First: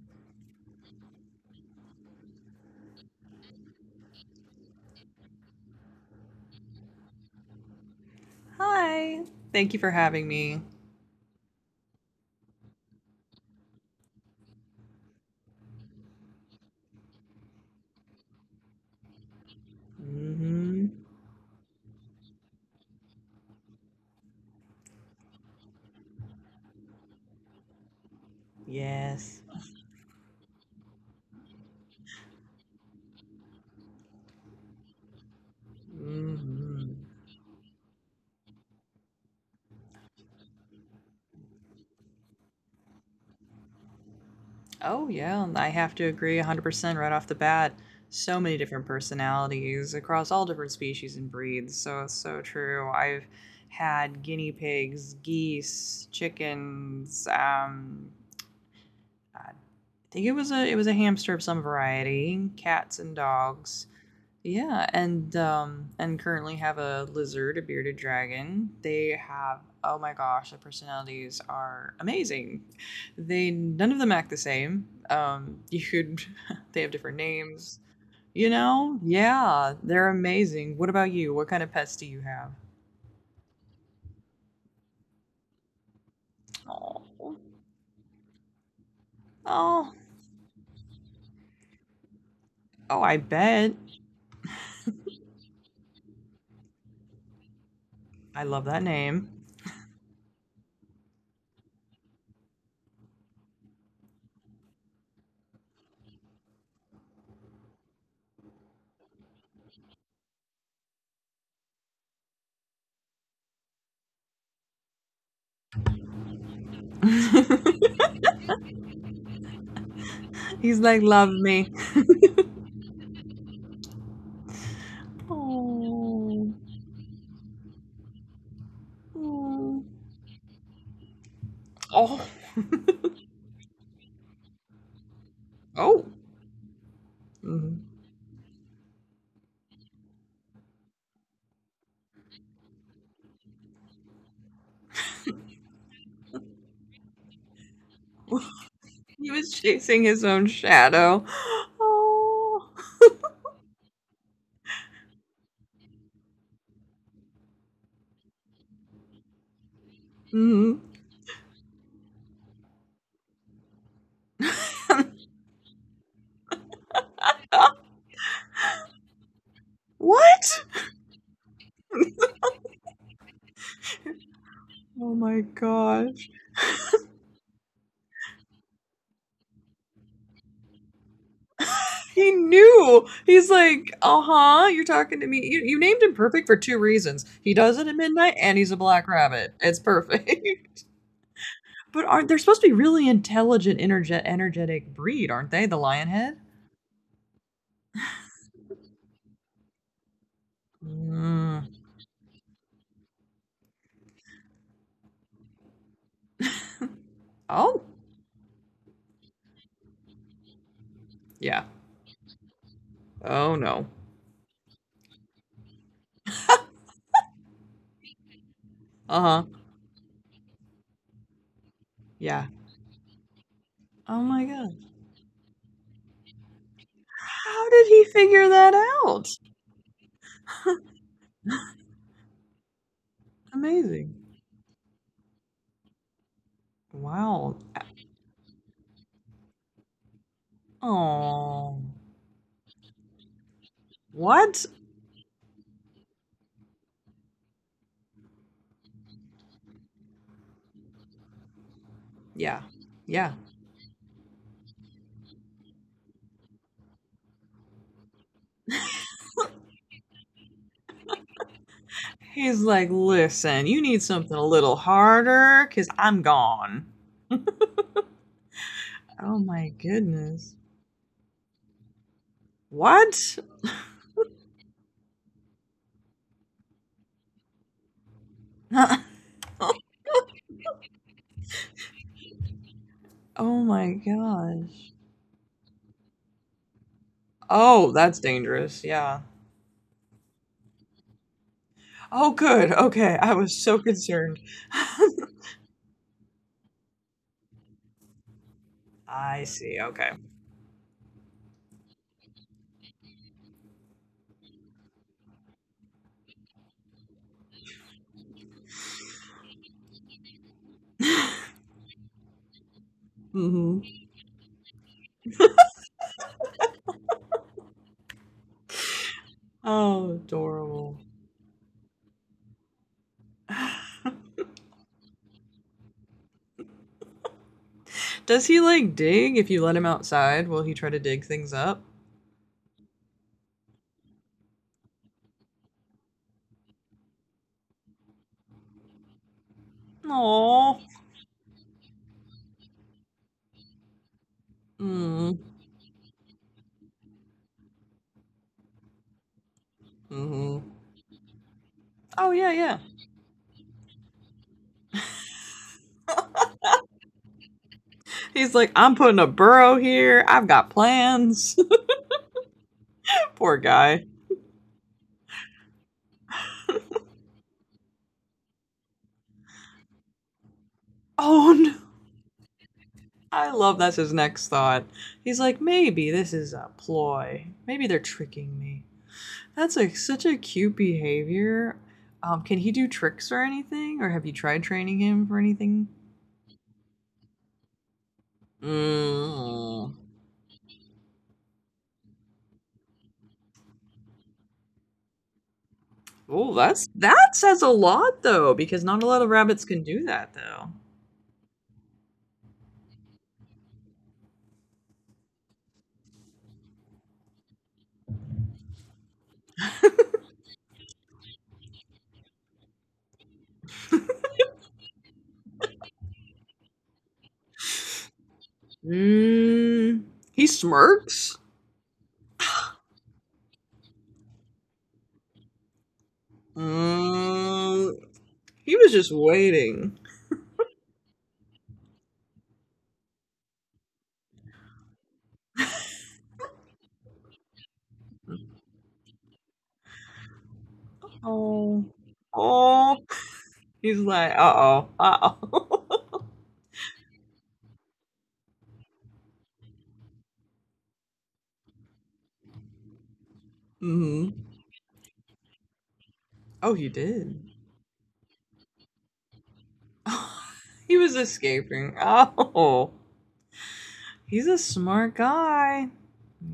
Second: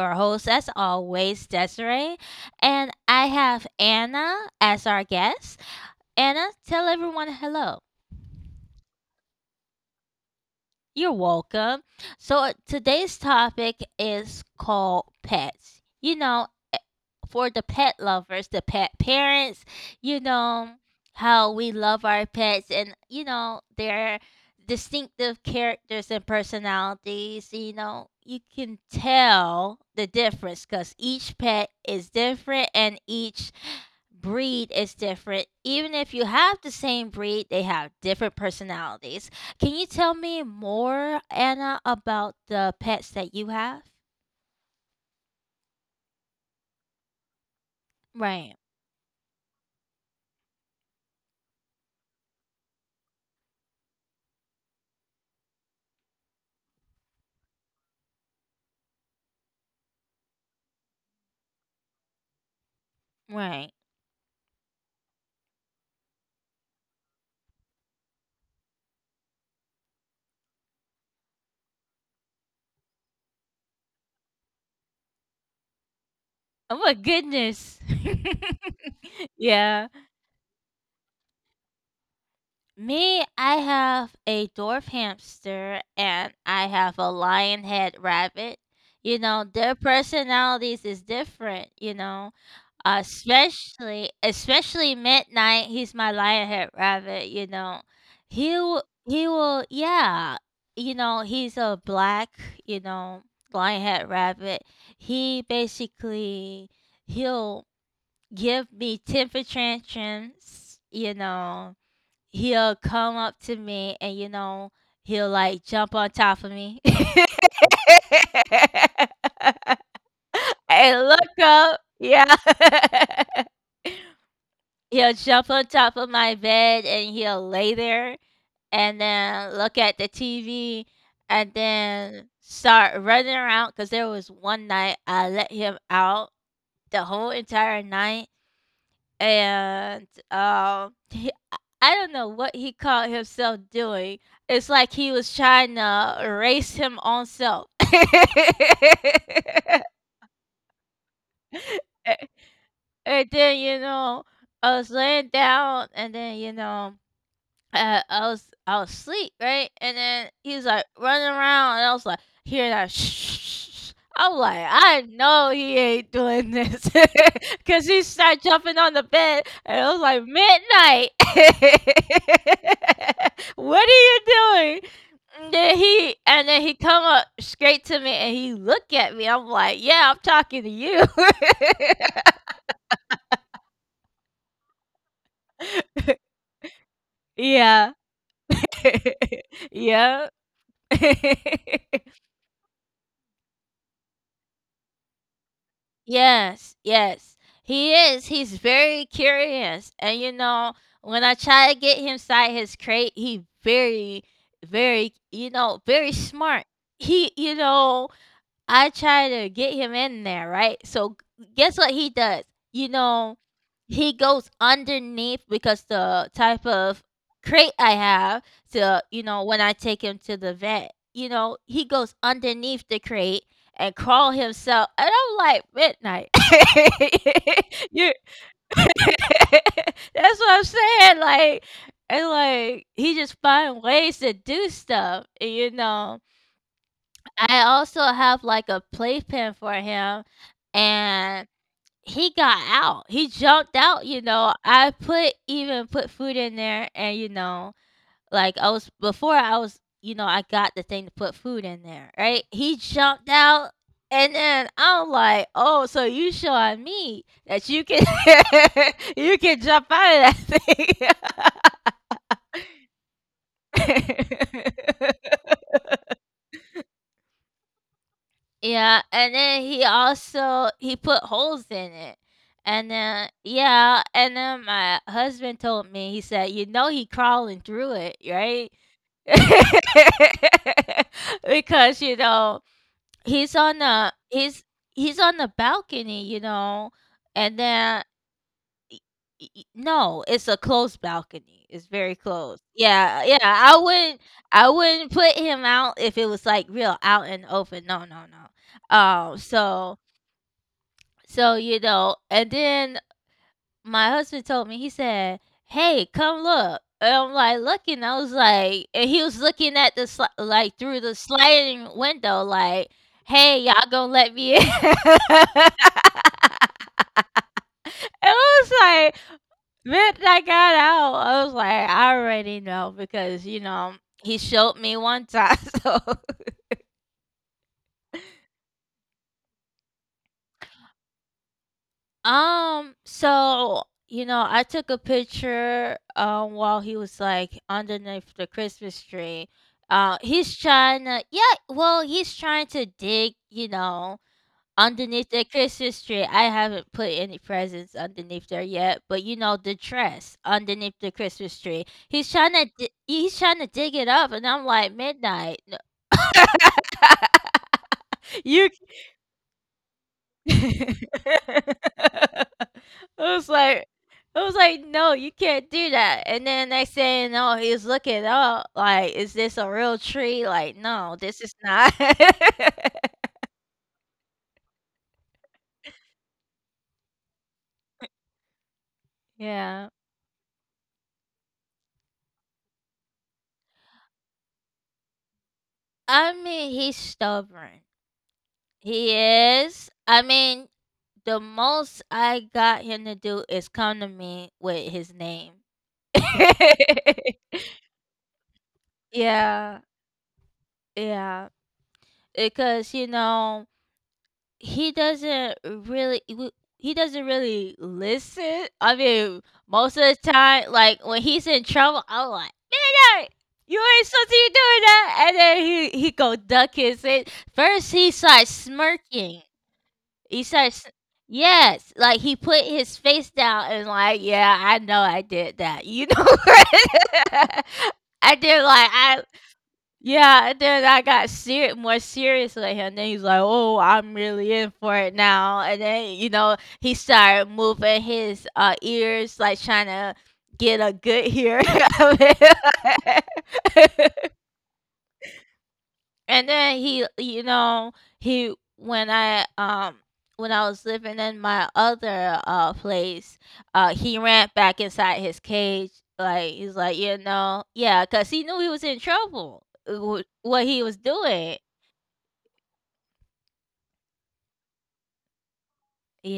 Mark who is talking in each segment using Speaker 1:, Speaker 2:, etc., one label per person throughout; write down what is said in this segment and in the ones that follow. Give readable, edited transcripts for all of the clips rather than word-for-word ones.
Speaker 1: Your host, as always, Desiree. And I have Anna as our guest. Anna, tell everyone hello.
Speaker 2: Hi. Thank you for having me.
Speaker 1: You're welcome. So, today's topic is called pets. You know, eh, for the pet lovers, the pet parents, you know,
Speaker 2: Hmm.
Speaker 1: how we love our pets and, you know, their distinctive characters and personalities. You know, you can
Speaker 2: Yes.
Speaker 1: tell the difference because each pet is different and each breed is different. Even if you have
Speaker 2: Hmm.
Speaker 1: the same breed, they have different personalities. Can you tell me more, Anna, about the pets that you have?
Speaker 2: Oh, yeah. And I have to agree 100% right off the bat. So many
Speaker 1: Right,
Speaker 2: different personalities across all different species and breeds. So it's so true. I've had guinea pigs, geese, chickens. I think it was a hamster of some variety, cats and dogs.
Speaker 1: right.
Speaker 2: Yeah, and currently have a lizard, a bearded dragon. They have Oh my gosh, the personalities are amazing. They None of them act the same. You could They have
Speaker 1: Oh
Speaker 2: different
Speaker 1: my
Speaker 2: names.
Speaker 1: goodness.
Speaker 2: You know? Yeah, they're
Speaker 1: Yeah.
Speaker 2: amazing. What about you? What kind of pets do you have?
Speaker 1: Me, I have a dwarf hamster and I have a
Speaker 2: Oh.
Speaker 1: lion head rabbit. You know,
Speaker 2: Oh,
Speaker 1: their personalities is different, you know.
Speaker 2: oh, I bet.
Speaker 1: Especially Midnight, he's my lionhead rabbit, you know.
Speaker 2: I love
Speaker 1: He
Speaker 2: that
Speaker 1: will
Speaker 2: name.
Speaker 1: he will yeah, you know, he's a black, you know, lionhead rabbit. He basically he'll give me temper tantrums, you know. He'll come up to me and, you know, he'll like jump on top of me.
Speaker 2: He's like, love
Speaker 1: And look
Speaker 2: me.
Speaker 1: up. Yeah. He'll jump on top of
Speaker 2: Oh.
Speaker 1: my bed and he'll lay there and then
Speaker 2: Oh.
Speaker 1: look at the TV and
Speaker 2: Oh.
Speaker 1: then start running around. Cause there was one night I let him
Speaker 2: Oh.
Speaker 1: out the whole
Speaker 2: Mhm.
Speaker 1: entire night, and he, I don't know what he caught himself doing. It's like he was trying to erase him on self.
Speaker 2: He was chasing his own shadow.
Speaker 1: A-
Speaker 2: Oh.
Speaker 1: and then, you know, I was laying down, and then, you know. I was asleep, right? And then he was
Speaker 2: Mm.
Speaker 1: like running around, and I was like hearing that. Shh. I'm like, I know he ain't doing this,
Speaker 2: Ah,
Speaker 1: cause he started jumping on the bed, and I was like,
Speaker 2: what?
Speaker 1: Midnight. What are you doing?
Speaker 2: Oh my
Speaker 1: And then
Speaker 2: gosh.
Speaker 1: he, and then he come up straight to me, and he look at me. I'm like, yeah, I'm talking to you.
Speaker 2: He knew. He's like, uh huh, you're talking to me. You named him perfect for two reasons. He does it at
Speaker 1: Yeah.
Speaker 2: midnight and he's a black rabbit. It's
Speaker 1: Yeah.
Speaker 2: perfect. But aren't they're supposed to be really intelligent, energetic breed, aren't they? The lionhead? Head?
Speaker 1: Yes, yes. He is. He's very curious. And you know, when I
Speaker 2: Mm.
Speaker 1: try to get him inside his crate, he very, very, you know, very smart. He, you
Speaker 2: Oh,
Speaker 1: know, I try to get him in there, right? So
Speaker 2: yeah.
Speaker 1: guess what he does? You
Speaker 2: Oh
Speaker 1: know,
Speaker 2: no.
Speaker 1: he goes underneath because the type of crate I have to,
Speaker 2: Uh
Speaker 1: you
Speaker 2: huh.
Speaker 1: know, when I take him to the vet, you know, he goes
Speaker 2: Yeah.
Speaker 1: underneath the crate and
Speaker 2: Oh my
Speaker 1: crawl
Speaker 2: god.
Speaker 1: himself. And I'm like, Midnight.
Speaker 2: How did he
Speaker 1: You
Speaker 2: figure that out?
Speaker 1: that's what I'm saying. Like, and like, he just find
Speaker 2: Amazing.
Speaker 1: ways to do stuff, you know.
Speaker 2: Wow.
Speaker 1: I also have, like, a playpen for him, and
Speaker 2: Oh.
Speaker 1: he got out. He jumped out, you
Speaker 2: What?
Speaker 1: know, I put even put food in there and, you know, like, I was before I was, you know, I got the thing to put food in there, right?
Speaker 2: Yeah.
Speaker 1: He
Speaker 2: Yeah.
Speaker 1: jumped out, and then I'm like, "Oh, so you showing me that you can you can jump out of that
Speaker 2: He's like, listen, you need something a
Speaker 1: thing."
Speaker 2: little harder because I'm gone.
Speaker 1: Yeah,
Speaker 2: Oh
Speaker 1: and
Speaker 2: my
Speaker 1: then he
Speaker 2: goodness.
Speaker 1: also he put holes in it. And
Speaker 2: What?
Speaker 1: then yeah, and then my husband told me, he said, "You know he crawling through it, right?" Because, you know,
Speaker 2: Oh
Speaker 1: he's
Speaker 2: my
Speaker 1: on the he's
Speaker 2: gosh.
Speaker 1: he's on the balcony, you know. And
Speaker 2: Oh, that's
Speaker 1: then
Speaker 2: dangerous.
Speaker 1: E
Speaker 2: Yeah.
Speaker 1: e e no, it's a closed balcony, it's
Speaker 2: Oh,
Speaker 1: very
Speaker 2: good.
Speaker 1: close.
Speaker 2: Okay. I
Speaker 1: Yeah, yeah,
Speaker 2: was so concerned.
Speaker 1: I wouldn't put him out if it was, like, real out and open, no, no, no.
Speaker 2: I
Speaker 1: Um,
Speaker 2: see. Okay.
Speaker 1: so so, you know, and then my husband told me, he said, "Hey, come look," and I'm, like, looking, I was, like, and he was looking at the sli, like, through the sliding window, like,
Speaker 2: Hmm.
Speaker 1: "Hey, y'all gonna let me in?" And I was,
Speaker 2: Oh,
Speaker 1: like, when I got
Speaker 2: adorable.
Speaker 1: out, I was like, I already know because, you know, he showed me one time. So,
Speaker 2: Does he like dig if you let him outside? Will he try to dig things up?
Speaker 1: um, so, you know, I took a picture while he was like underneath the Christmas tree. Uh, he's
Speaker 2: Oh.
Speaker 1: trying to, yeah, well, he's trying to dig, you know,
Speaker 2: Mm.
Speaker 1: underneath the Christmas tree. I haven't put any presents underneath there yet, but you know, the dress
Speaker 2: Hmm.
Speaker 1: underneath the Christmas tree.
Speaker 2: Oh
Speaker 1: He's
Speaker 2: yeah,
Speaker 1: trying
Speaker 2: yeah.
Speaker 1: to he's trying to dig it up and I'm like Midnight.
Speaker 2: He's like,
Speaker 1: You
Speaker 2: I'm putting a burrow here. I've got plans.
Speaker 1: I was
Speaker 2: Poor
Speaker 1: like
Speaker 2: guy.
Speaker 1: I was like, "No, you can't do that." And then next thing you know, he's looking up like, "Is this a real tree?" Like, "No, this
Speaker 2: Oh
Speaker 1: is
Speaker 2: no.
Speaker 1: not."
Speaker 2: I love that's his next thought. He's like, maybe this is a ploy. Maybe they're tricking me. That's like
Speaker 1: Yeah.
Speaker 2: such a cute behavior. Can he do tricks or anything? Or have you tried training him for anything?
Speaker 1: I mean, he's stubborn. He
Speaker 2: Mm.
Speaker 1: is. I mean, the most I got him to do is come to me with his name.
Speaker 2: Oh, that says a lot though, because not a lot of rabbits can
Speaker 1: Yeah,
Speaker 2: do that though.
Speaker 1: yeah. Because, you know, he doesn't really w- he doesn't really listen. I mean, most of the time, like when he's in trouble, I'm like, man, Eric, you ain't supposed to be doing that. And then he go duck his head. First, he starts smirking.
Speaker 2: Mm. He
Speaker 1: He starts,
Speaker 2: smirks.
Speaker 1: yes, like he put his face down and like, yeah, I know I did that. You know,
Speaker 2: Um,
Speaker 1: I
Speaker 2: he
Speaker 1: did
Speaker 2: was
Speaker 1: like
Speaker 2: just
Speaker 1: I,
Speaker 2: waiting.
Speaker 1: yeah, and then I got more serious with him. Then he's like, "Oh, I'm really in for it now." And then you know he started moving his ears, like trying to get a good hear
Speaker 2: Oh,
Speaker 1: of
Speaker 2: oh,
Speaker 1: it.
Speaker 2: he's like, uh oh, uh oh.
Speaker 1: And then he, you know, he when I was living in my other place, uh, he
Speaker 2: Hmm.
Speaker 1: ran back inside his cage. Like
Speaker 2: Oh, you
Speaker 1: he's like, you
Speaker 2: did.
Speaker 1: know, yeah, cause he knew he was in trouble. What
Speaker 2: He
Speaker 1: he was
Speaker 2: was
Speaker 1: doing,
Speaker 2: escaping. Oh, he's a smart guy.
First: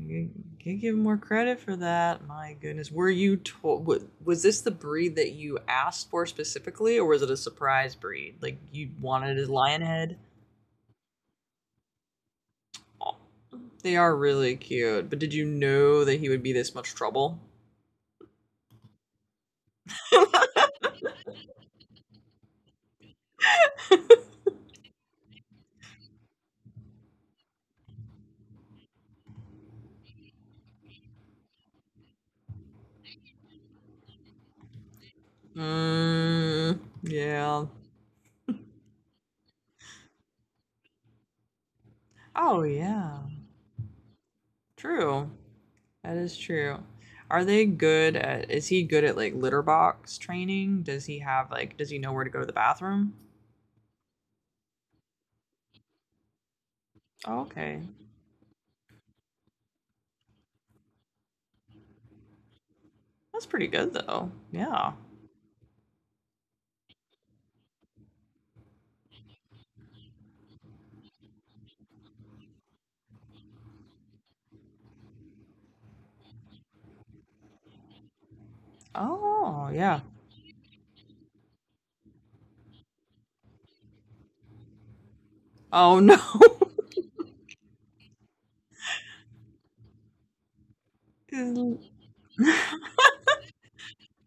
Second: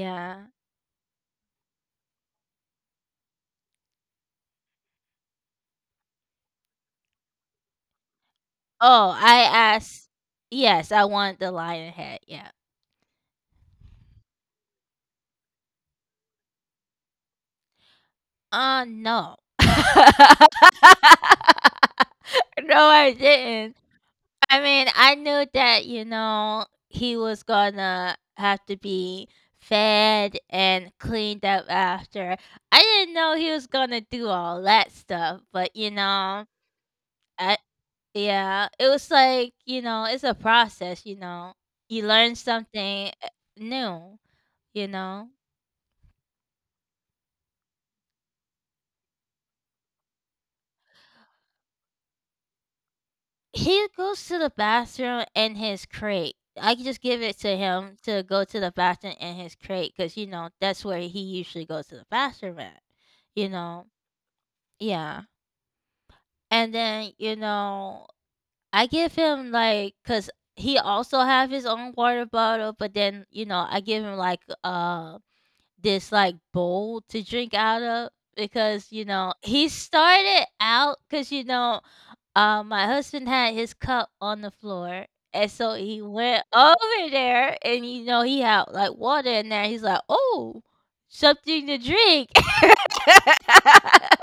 Speaker 2: You can give him more credit for that. My goodness, were you told? Was this the breed that you asked for specifically, or was it a surprise breed? Like you
Speaker 1: Oh,
Speaker 2: wanted
Speaker 1: I
Speaker 2: his lion
Speaker 1: asked,
Speaker 2: head?
Speaker 1: yes, I want the lion head, yeah.
Speaker 2: They are really cute, but did you know that he would be this much trouble?
Speaker 1: No. No, I didn't. I mean, I knew that, you know, he was gonna have to be fed and cleaned up after. I didn't know he was gonna do all that stuff, but, you know,
Speaker 2: Mm,
Speaker 1: I,
Speaker 2: yeah.
Speaker 1: yeah, it was like, you know, it's a process, you know. You learn
Speaker 2: Oh,
Speaker 1: something,
Speaker 2: yeah.
Speaker 1: new, you
Speaker 2: True.
Speaker 1: know?
Speaker 2: That is true. Are they good at, is he good at like litter box training? Does he have like, does he know where to go to the bathroom?
Speaker 1: He goes to the bathroom in his crate. I can just give
Speaker 2: Oh,
Speaker 1: it to
Speaker 2: okay.
Speaker 1: him to go to the bathroom in his crate because you know, that's where he usually goes to the bathroom at,
Speaker 2: That's
Speaker 1: you
Speaker 2: pretty good
Speaker 1: know?
Speaker 2: though. Yeah.
Speaker 1: Yeah. And then, you know, I give him, like, because he also have his own water bottle, but then, you know, I give him, like, this, like, bowl to drink out of because, you know,
Speaker 2: Oh,
Speaker 1: he
Speaker 2: yeah.
Speaker 1: started out because you know, my husband had his cup on the floor, and so
Speaker 2: Oh,
Speaker 1: he
Speaker 2: no.
Speaker 1: went over there, and, you know, he had, like, water in there, he's like, "Oh, something to drink."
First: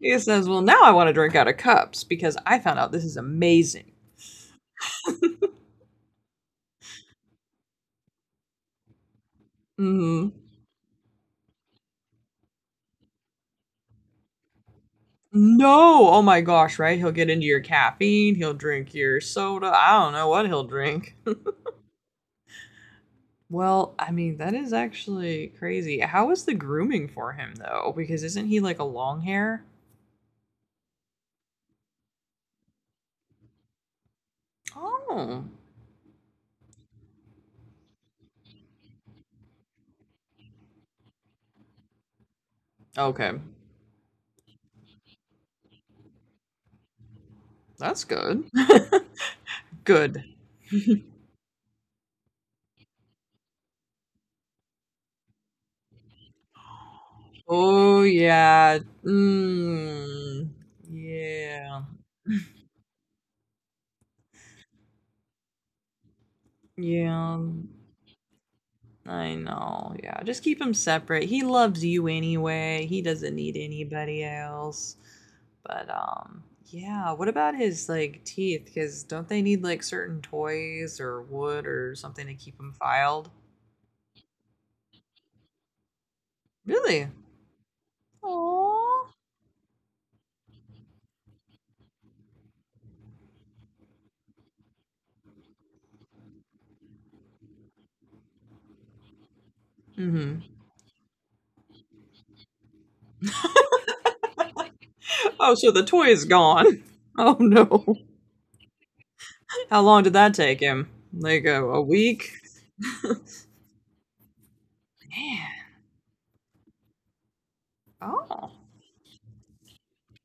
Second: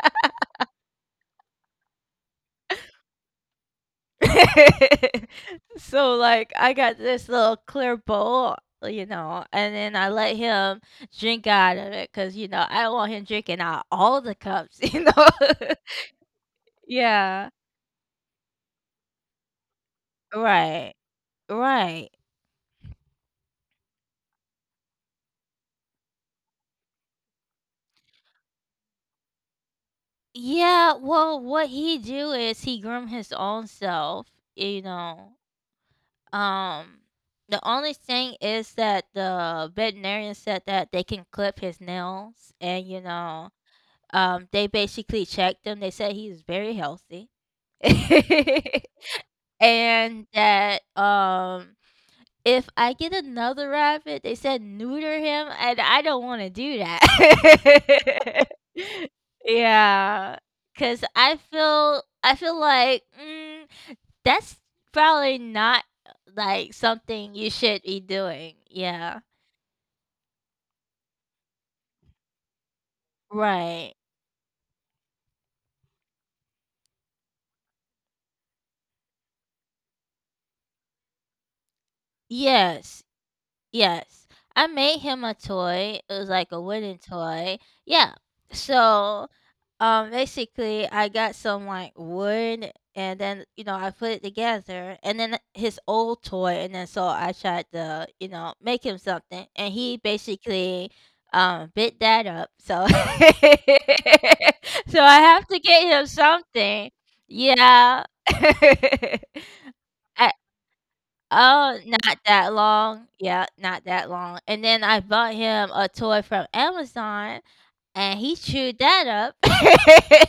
Speaker 2: He says, well, now I want to drink out of cups because I found out this is amazing.
Speaker 1: So, like, I got this little clear bowl, you know, and then I
Speaker 2: Hmm.
Speaker 1: let him drink out of it because you know, I don't want him drinking out all the cups, you know?
Speaker 2: No. Oh my gosh, right? He'll get into
Speaker 1: Yeah.
Speaker 2: your caffeine. He'll drink your soda. I don't know what he'll
Speaker 1: Right.
Speaker 2: drink.
Speaker 1: Right.
Speaker 2: Well, I mean, that is actually crazy. How is the grooming for him though? Because isn't he like a long hair?
Speaker 1: Yeah, well, what he do is he groom his own self, you know.
Speaker 2: Oh,
Speaker 1: Um, the only thing is that the veterinarian said that they can clip his nails, and you
Speaker 2: okay.
Speaker 1: know, they basically checked him. They said he's very healthy,
Speaker 2: That's good. Good.
Speaker 1: and that if I get another rabbit, they said neuter him, and I don't wanna do
Speaker 2: Oh
Speaker 1: that.
Speaker 2: yeah.
Speaker 1: Yeah,
Speaker 2: Mm.
Speaker 1: cause I
Speaker 2: Yeah.
Speaker 1: feel I feel like, mm, that's probably not, like, something
Speaker 2: Yeah.
Speaker 1: you should be doing. Yeah.
Speaker 2: I know. Yeah. Just keep him separate. He loves you anyway. He doesn't need
Speaker 1: Right.
Speaker 2: anybody else. But yeah, what about his like teeth? Cuz don't they need like certain toys or wood or something to keep them
Speaker 1: Yes,
Speaker 2: filed?
Speaker 1: yes. I made him a toy. It was like a wooden
Speaker 2: Really?
Speaker 1: toy. Yeah.
Speaker 2: Aww.
Speaker 1: So basically, I got some like wood, and then you know I put it together, and then his old toy, and then so I tried to you know make him something, and he
Speaker 2: Mhm.
Speaker 1: basically bit that up. So, so I have
Speaker 2: Oh,
Speaker 1: to
Speaker 2: so the
Speaker 1: get
Speaker 2: toy
Speaker 1: him
Speaker 2: is gone.
Speaker 1: something.
Speaker 2: Oh no.
Speaker 1: Yeah.
Speaker 2: How long did that
Speaker 1: I,
Speaker 2: take him? Like a
Speaker 1: oh, not
Speaker 2: week?
Speaker 1: that long. Yeah, not that long. And then I bought him
Speaker 2: Man.
Speaker 1: a toy from Amazon and he
Speaker 2: Oh.
Speaker 1: chewed that up.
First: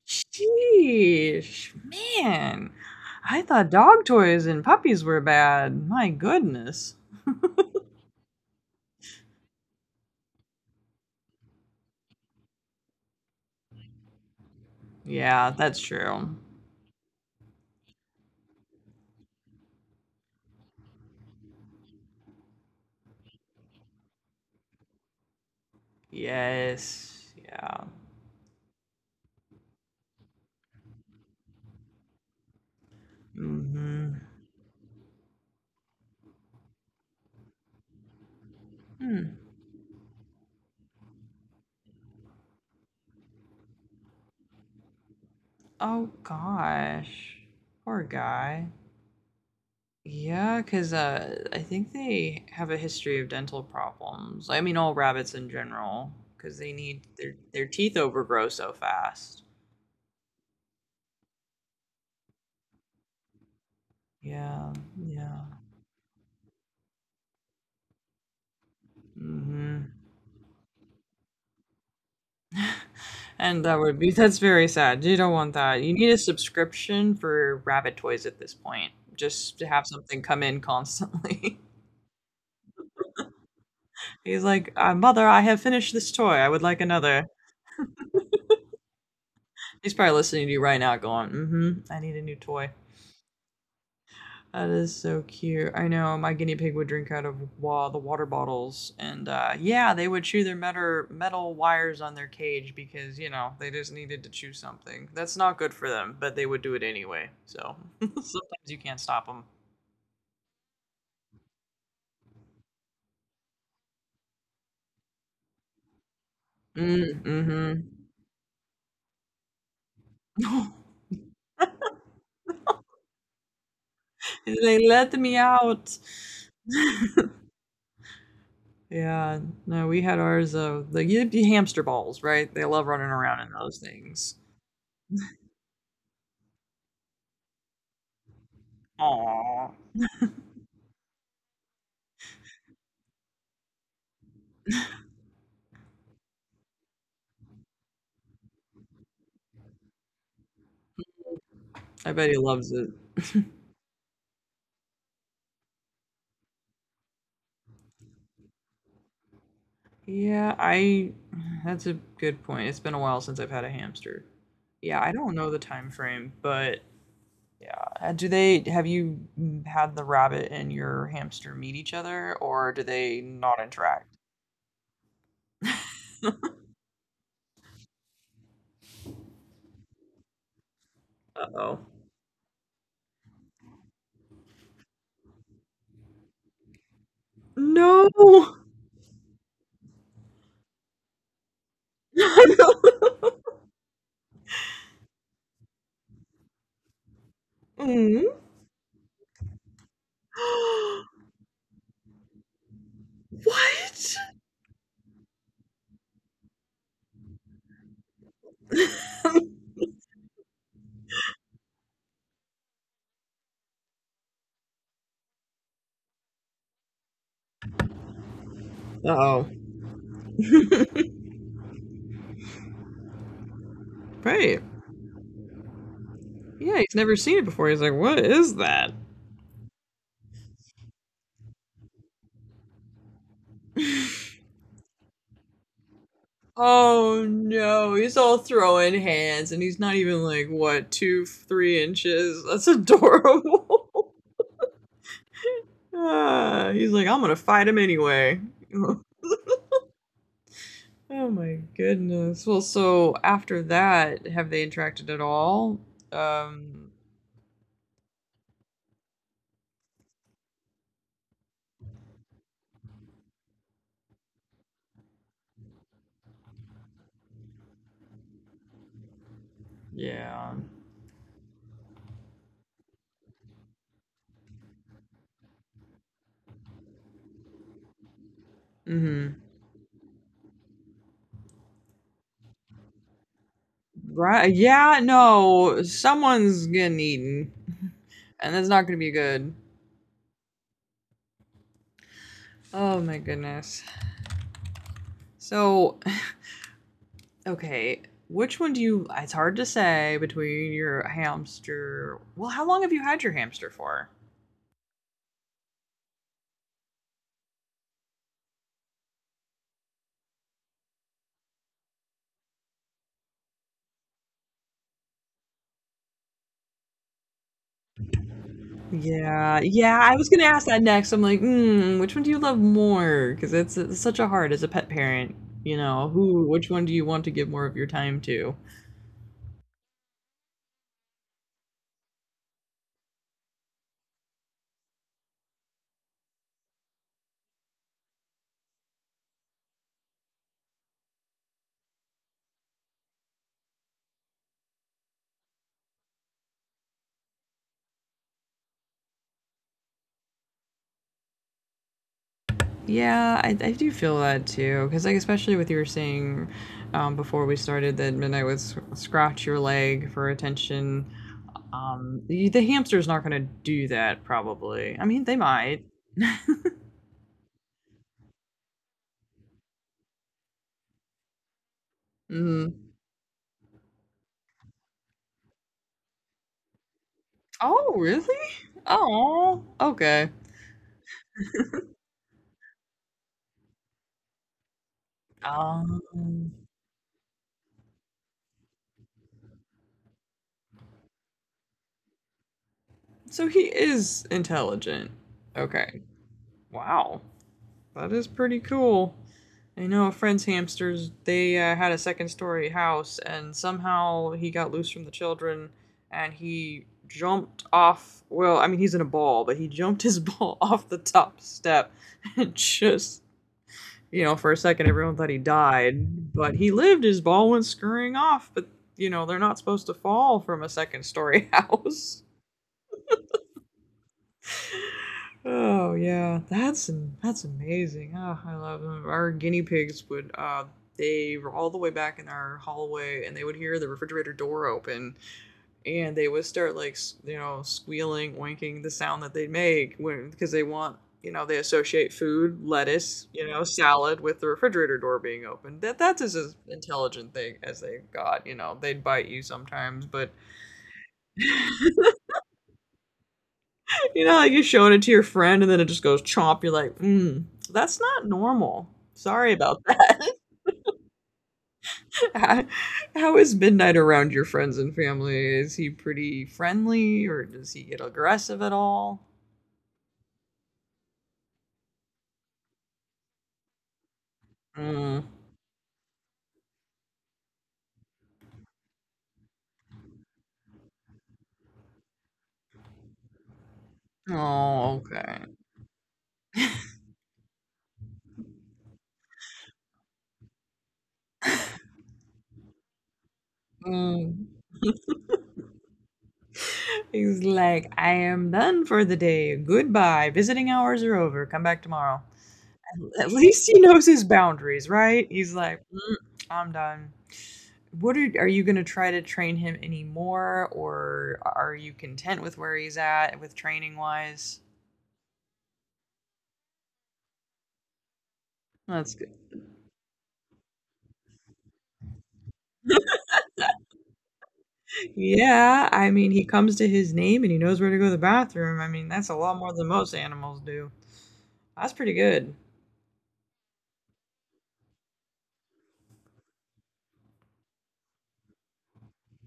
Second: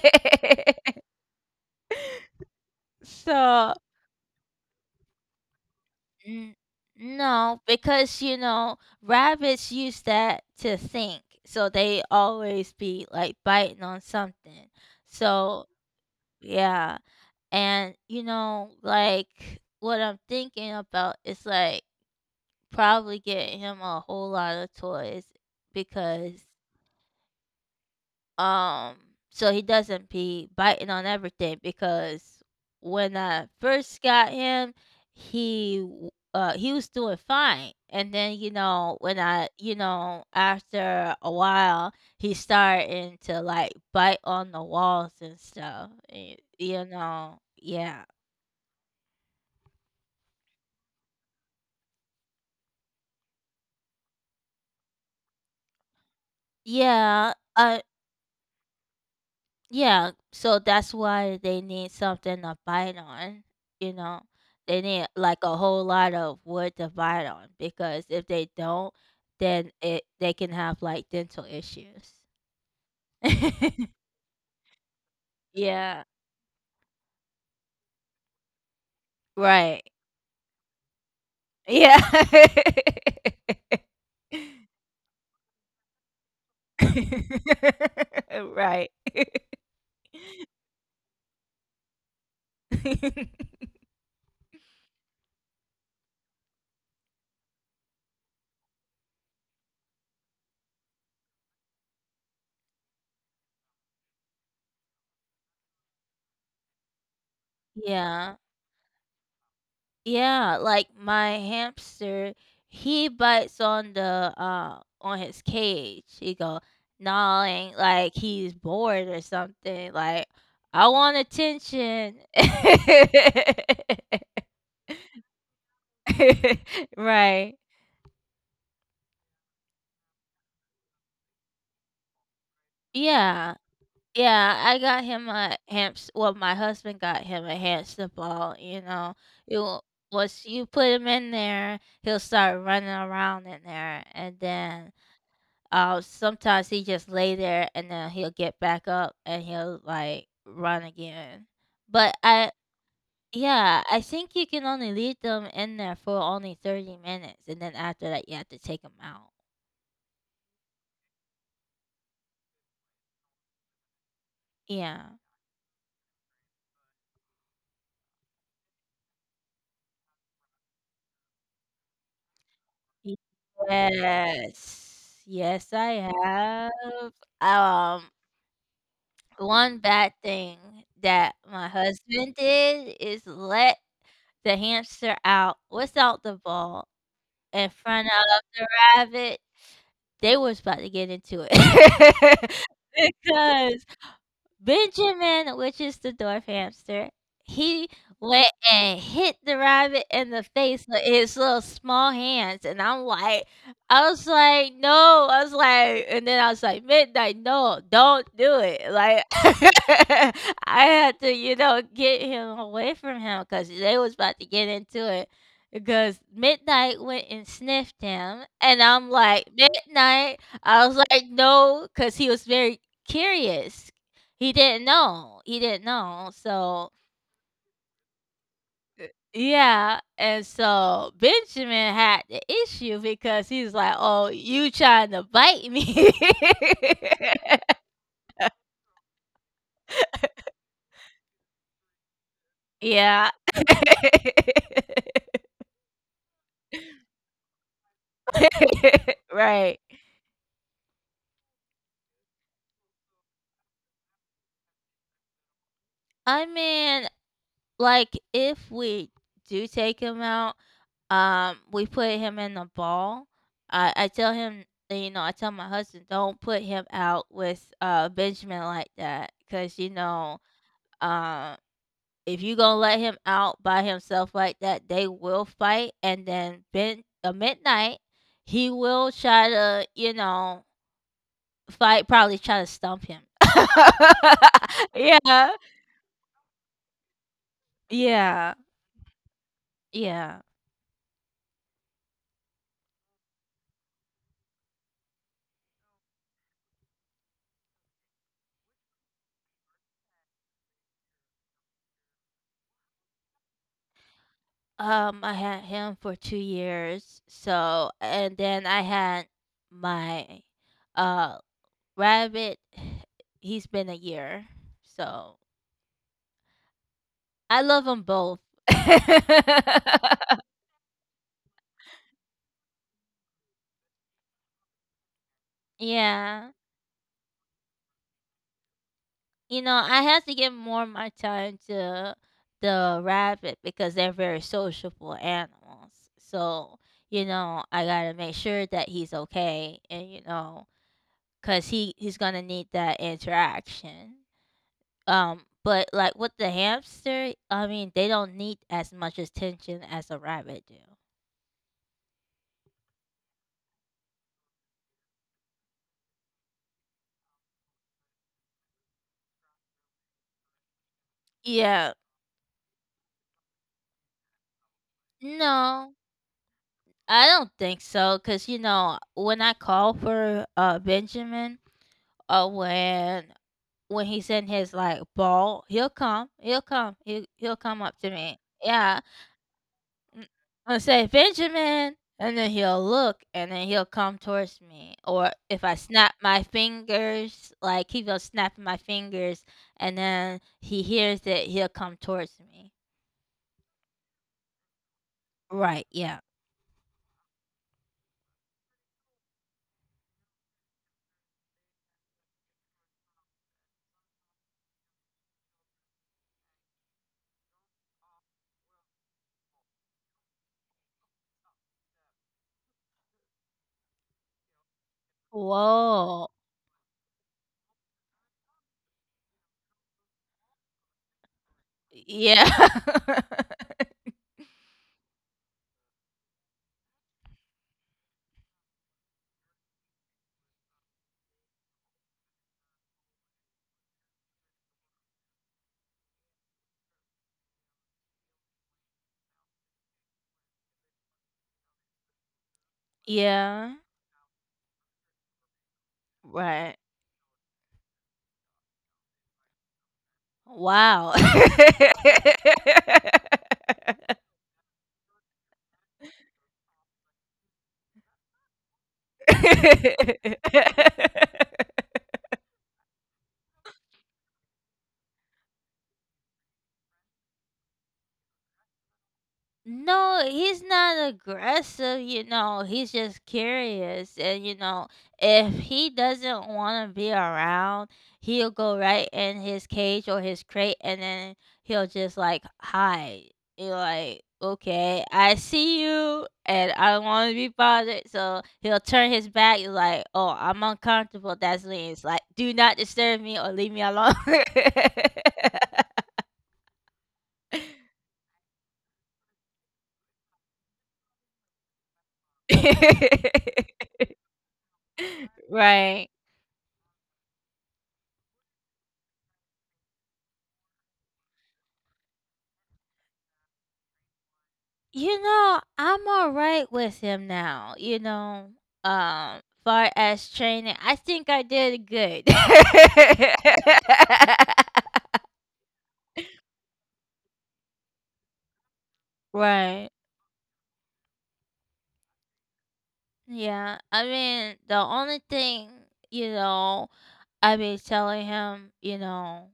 Speaker 2: Sheesh, man. I thought
Speaker 1: So
Speaker 2: dog toys and puppies were bad. My
Speaker 1: n-
Speaker 2: goodness.
Speaker 1: no, because you know rabbits use that to think, so they always be like biting on something.
Speaker 2: Yeah,
Speaker 1: So
Speaker 2: that's true.
Speaker 1: yeah, and you know like what I'm thinking about is like probably getting him a whole lot of toys because
Speaker 2: Yes. Yeah.
Speaker 1: um so he doesn't be biting on everything because when I
Speaker 2: Mm-hmm.
Speaker 1: first got him, he was doing fine. And then, you know, when
Speaker 2: Hmm.
Speaker 1: I, you know, after a while, he's starting to like bite on the walls and stuff.
Speaker 2: Oh
Speaker 1: You
Speaker 2: gosh.
Speaker 1: know,
Speaker 2: Poor
Speaker 1: yeah.
Speaker 2: guy. Yeah, because I think they have a history of dental problems. I mean, all rabbits in general, because they need their
Speaker 1: Yeah.
Speaker 2: their teeth overgrow so fast.
Speaker 1: Yeah, so that's why they need something to bite on, you know.
Speaker 2: Yeah.
Speaker 1: They need
Speaker 2: Yeah.
Speaker 1: like a whole lot of wood to bite on because if they don't, then
Speaker 2: Mm-hmm.
Speaker 1: it they can have like dental issues.
Speaker 2: And that would be that's very sad. You don't want that. You need
Speaker 1: Yeah,
Speaker 2: a subscription for rabbit toys at this point, just to have
Speaker 1: right.
Speaker 2: something come in constantly.
Speaker 1: Yeah.
Speaker 2: He's like, "Mother, I have finished this toy. I would like another."
Speaker 1: Right.
Speaker 2: He's probably listening to you right now, going, "Mm-hmm. I need a new toy." That is so cute. I know my guinea pig would drink out of the water bottles, and yeah, they would chew their metal wires on their cage because you know they just needed to chew something. That's not good for them, but they would do it anyway. So sometimes
Speaker 1: Yeah.
Speaker 2: you can't stop them.
Speaker 1: Yeah, like my hamster, he bites on the on his cage. He go
Speaker 2: Mm-hmm.
Speaker 1: gnawing like he's bored or something. Like I want attention.
Speaker 2: They let me out.
Speaker 1: Right.
Speaker 2: Yeah, no, we had ours of the you'd be hamster balls, right? They love running around in
Speaker 1: Yeah.
Speaker 2: those things.
Speaker 1: Yeah, I got him a hamster. Well, my husband got him a hamster ball.
Speaker 2: Aww.
Speaker 1: It wa- Once you put him in there, he'll start running around in there, and then sometimes he just lay there and then he'll get back up and he'll like run again.
Speaker 2: I bet
Speaker 1: But
Speaker 2: he
Speaker 1: I,
Speaker 2: loves it.
Speaker 1: yeah, I think you can only leave them in there for only 30 minutes and then after that you have to take them out.
Speaker 2: Yeah, I that's a good point. It's been a while since I've had a hamster. Yeah, I
Speaker 1: Yeah.
Speaker 2: don't know the time frame, but yeah. Do they have you, had the rabbit and your hamster meet each other or do they
Speaker 1: Ye-
Speaker 2: not interact?
Speaker 1: Yes. Yes, I have. Um, One bad thing that my
Speaker 2: Uh-oh.
Speaker 1: husband did is let the hamster out without the ball in
Speaker 2: No.
Speaker 1: front of the rabbit, they was about to get into it. because. Benjamin, which is the dwarf hamster, he
Speaker 2: Mm.
Speaker 1: went and hit the rabbit in the face with his little small hands. And I'm like,
Speaker 2: What?
Speaker 1: I was like, no, I was like, and then I was like, midnight, no, don't do it. Like, I had to, you know, get him away from him because they was about to get into it. Because midnight went and sniffed him, and I'm
Speaker 2: Uh-oh.
Speaker 1: like, midnight. I was like, no, because he was very curious, he
Speaker 2: Right.
Speaker 1: didn't know. He didn't know.
Speaker 2: Yeah,
Speaker 1: So
Speaker 2: he's never seen it before. He's like, "What is that?"
Speaker 1: yeah, and so Benjamin had the issue because he's like, "Oh, you trying to bite me?"
Speaker 2: Oh no, he's all throwing hands and he's not even like what, 2, 3 inches? That's
Speaker 1: Yeah.
Speaker 2: adorable. Ah, he's like, I'm gonna fight him anyway. Oh
Speaker 1: Right.
Speaker 2: my goodness. Well, so after that, have they interacted at all?
Speaker 1: I
Speaker 2: Um,
Speaker 1: mean, like, if we do take him out, we put him in the ball. I tell him, you know, I tell my husband, "Don't put him out with, Benjamin like that because you
Speaker 2: yeah.
Speaker 1: know, um if you gonna let him out by himself like that, they will fight. And then midnight, he will
Speaker 2: Hmm.
Speaker 1: try to, you know, fight. Probably try to stump him.
Speaker 2: Right. Yeah,
Speaker 1: yeah,
Speaker 2: no, someone's getting eaten and
Speaker 1: yeah,
Speaker 2: that's not gonna be good.
Speaker 1: yeah.
Speaker 2: Oh my goodness. So, okay. Which one do you? It's hard to say between your hamster. Well, how long have you had your hamster for?
Speaker 1: I had him for 2 years. So, and then I had my uh rabbit. He's been a year. So I love them both.
Speaker 2: Yeah, yeah. I was gonna ask that next. I'm like, which one do you love more? Because it's such a hard as a pet parent. You know, who?
Speaker 1: Yeah.
Speaker 2: Which one do you want to give more of your time to?
Speaker 1: You know, I have to give more of my time to the rabbit because they're very sociable animals. So, you know, I gotta make sure that he's okay and, you know, cause he's gonna need that interaction. But like with the hamster, I mean, they don't need as much attention as a rabbit do.
Speaker 2: Yeah, I do feel that too. Because like, especially with you were saying before we started that Midnight would scratch your leg for attention.
Speaker 1: Yeah.
Speaker 2: The hamster's not gonna do that probably. I mean, they might.
Speaker 1: No, I don't think so. Cause you know, when I called for Benjamin, uh
Speaker 2: Mm.
Speaker 1: when when he's in his like ball, he'll come
Speaker 2: Oh,
Speaker 1: up to me.
Speaker 2: really?
Speaker 1: Yeah,
Speaker 2: Oh, okay.
Speaker 1: mm, and say Benjamin, and then he'll look, and then he'll come towards me. Or if I
Speaker 2: Um,
Speaker 1: snap my fingers, like he will snap my fingers, and then he hears it, he'll come towards me.
Speaker 2: so he is intelligent.
Speaker 1: Right?
Speaker 2: Okay.
Speaker 1: Yeah.
Speaker 2: Wow. That is pretty cool. I know a friend's hamsters, they had a second story house, and somehow he got loose from the children and he jumped off. Well, I mean, he's in a ball, but he jumped his ball off the top step and just you know, for a second everyone thought he
Speaker 1: Whoa.
Speaker 2: died, but he lived. His ball went scurrying off, but you know, they're not supposed to fall from a second story house.
Speaker 1: Yeah.
Speaker 2: Oh yeah, that's amazing. Oh, I love them. Our guinea pigs would they were all the way back in our hallway and they would hear the refrigerator door open and they would start like squealing, winking, the sound that they make when because they want they associate food, lettuce,
Speaker 1: Yeah.
Speaker 2: salad with the refrigerator door being open. That's as
Speaker 1: Right.
Speaker 2: intelligent thing as they got. You know, they'd bite you sometimes, but
Speaker 1: Wow.
Speaker 2: like you're showing it to your friend and then it just goes chomp. You're like, that's not normal. Sorry about that. How is Midnight around your friends and family? Is he pretty friendly or does he get aggressive at all?
Speaker 1: No, he's not aggressive, you know, he's just curious. And, you know,
Speaker 2: Mm.
Speaker 1: if he doesn't want to be around, he'll go right in his cage or his crate and then he'll just like hide. You're like,
Speaker 2: Oh,
Speaker 1: okay, I
Speaker 2: okay.
Speaker 1: see you and I don't want to be bothered. So he'll turn his back. You're like, oh, I'm uncomfortable. That's when it's like, do not disturb me or leave me alone.
Speaker 2: Mm. He's like, I am done for the day. Goodbye. Visiting hours are over. Come back tomorrow. At least he knows his boundaries, right? He's like,
Speaker 1: Right.
Speaker 2: "Mm, I'm done." What are you going to try to train him anymore, or are you content with where he's at, with training wise?
Speaker 1: You know, I'm all right with him now, you know,
Speaker 2: That's good.
Speaker 1: far as training, I think I did good.
Speaker 2: Yeah, I mean, he comes to his name and he knows where to go to the bathroom. I mean, that's a lot more
Speaker 1: Right.
Speaker 2: than most animals do. That's pretty good.
Speaker 1: Yeah, I mean, the only thing, you know, I be telling him, you know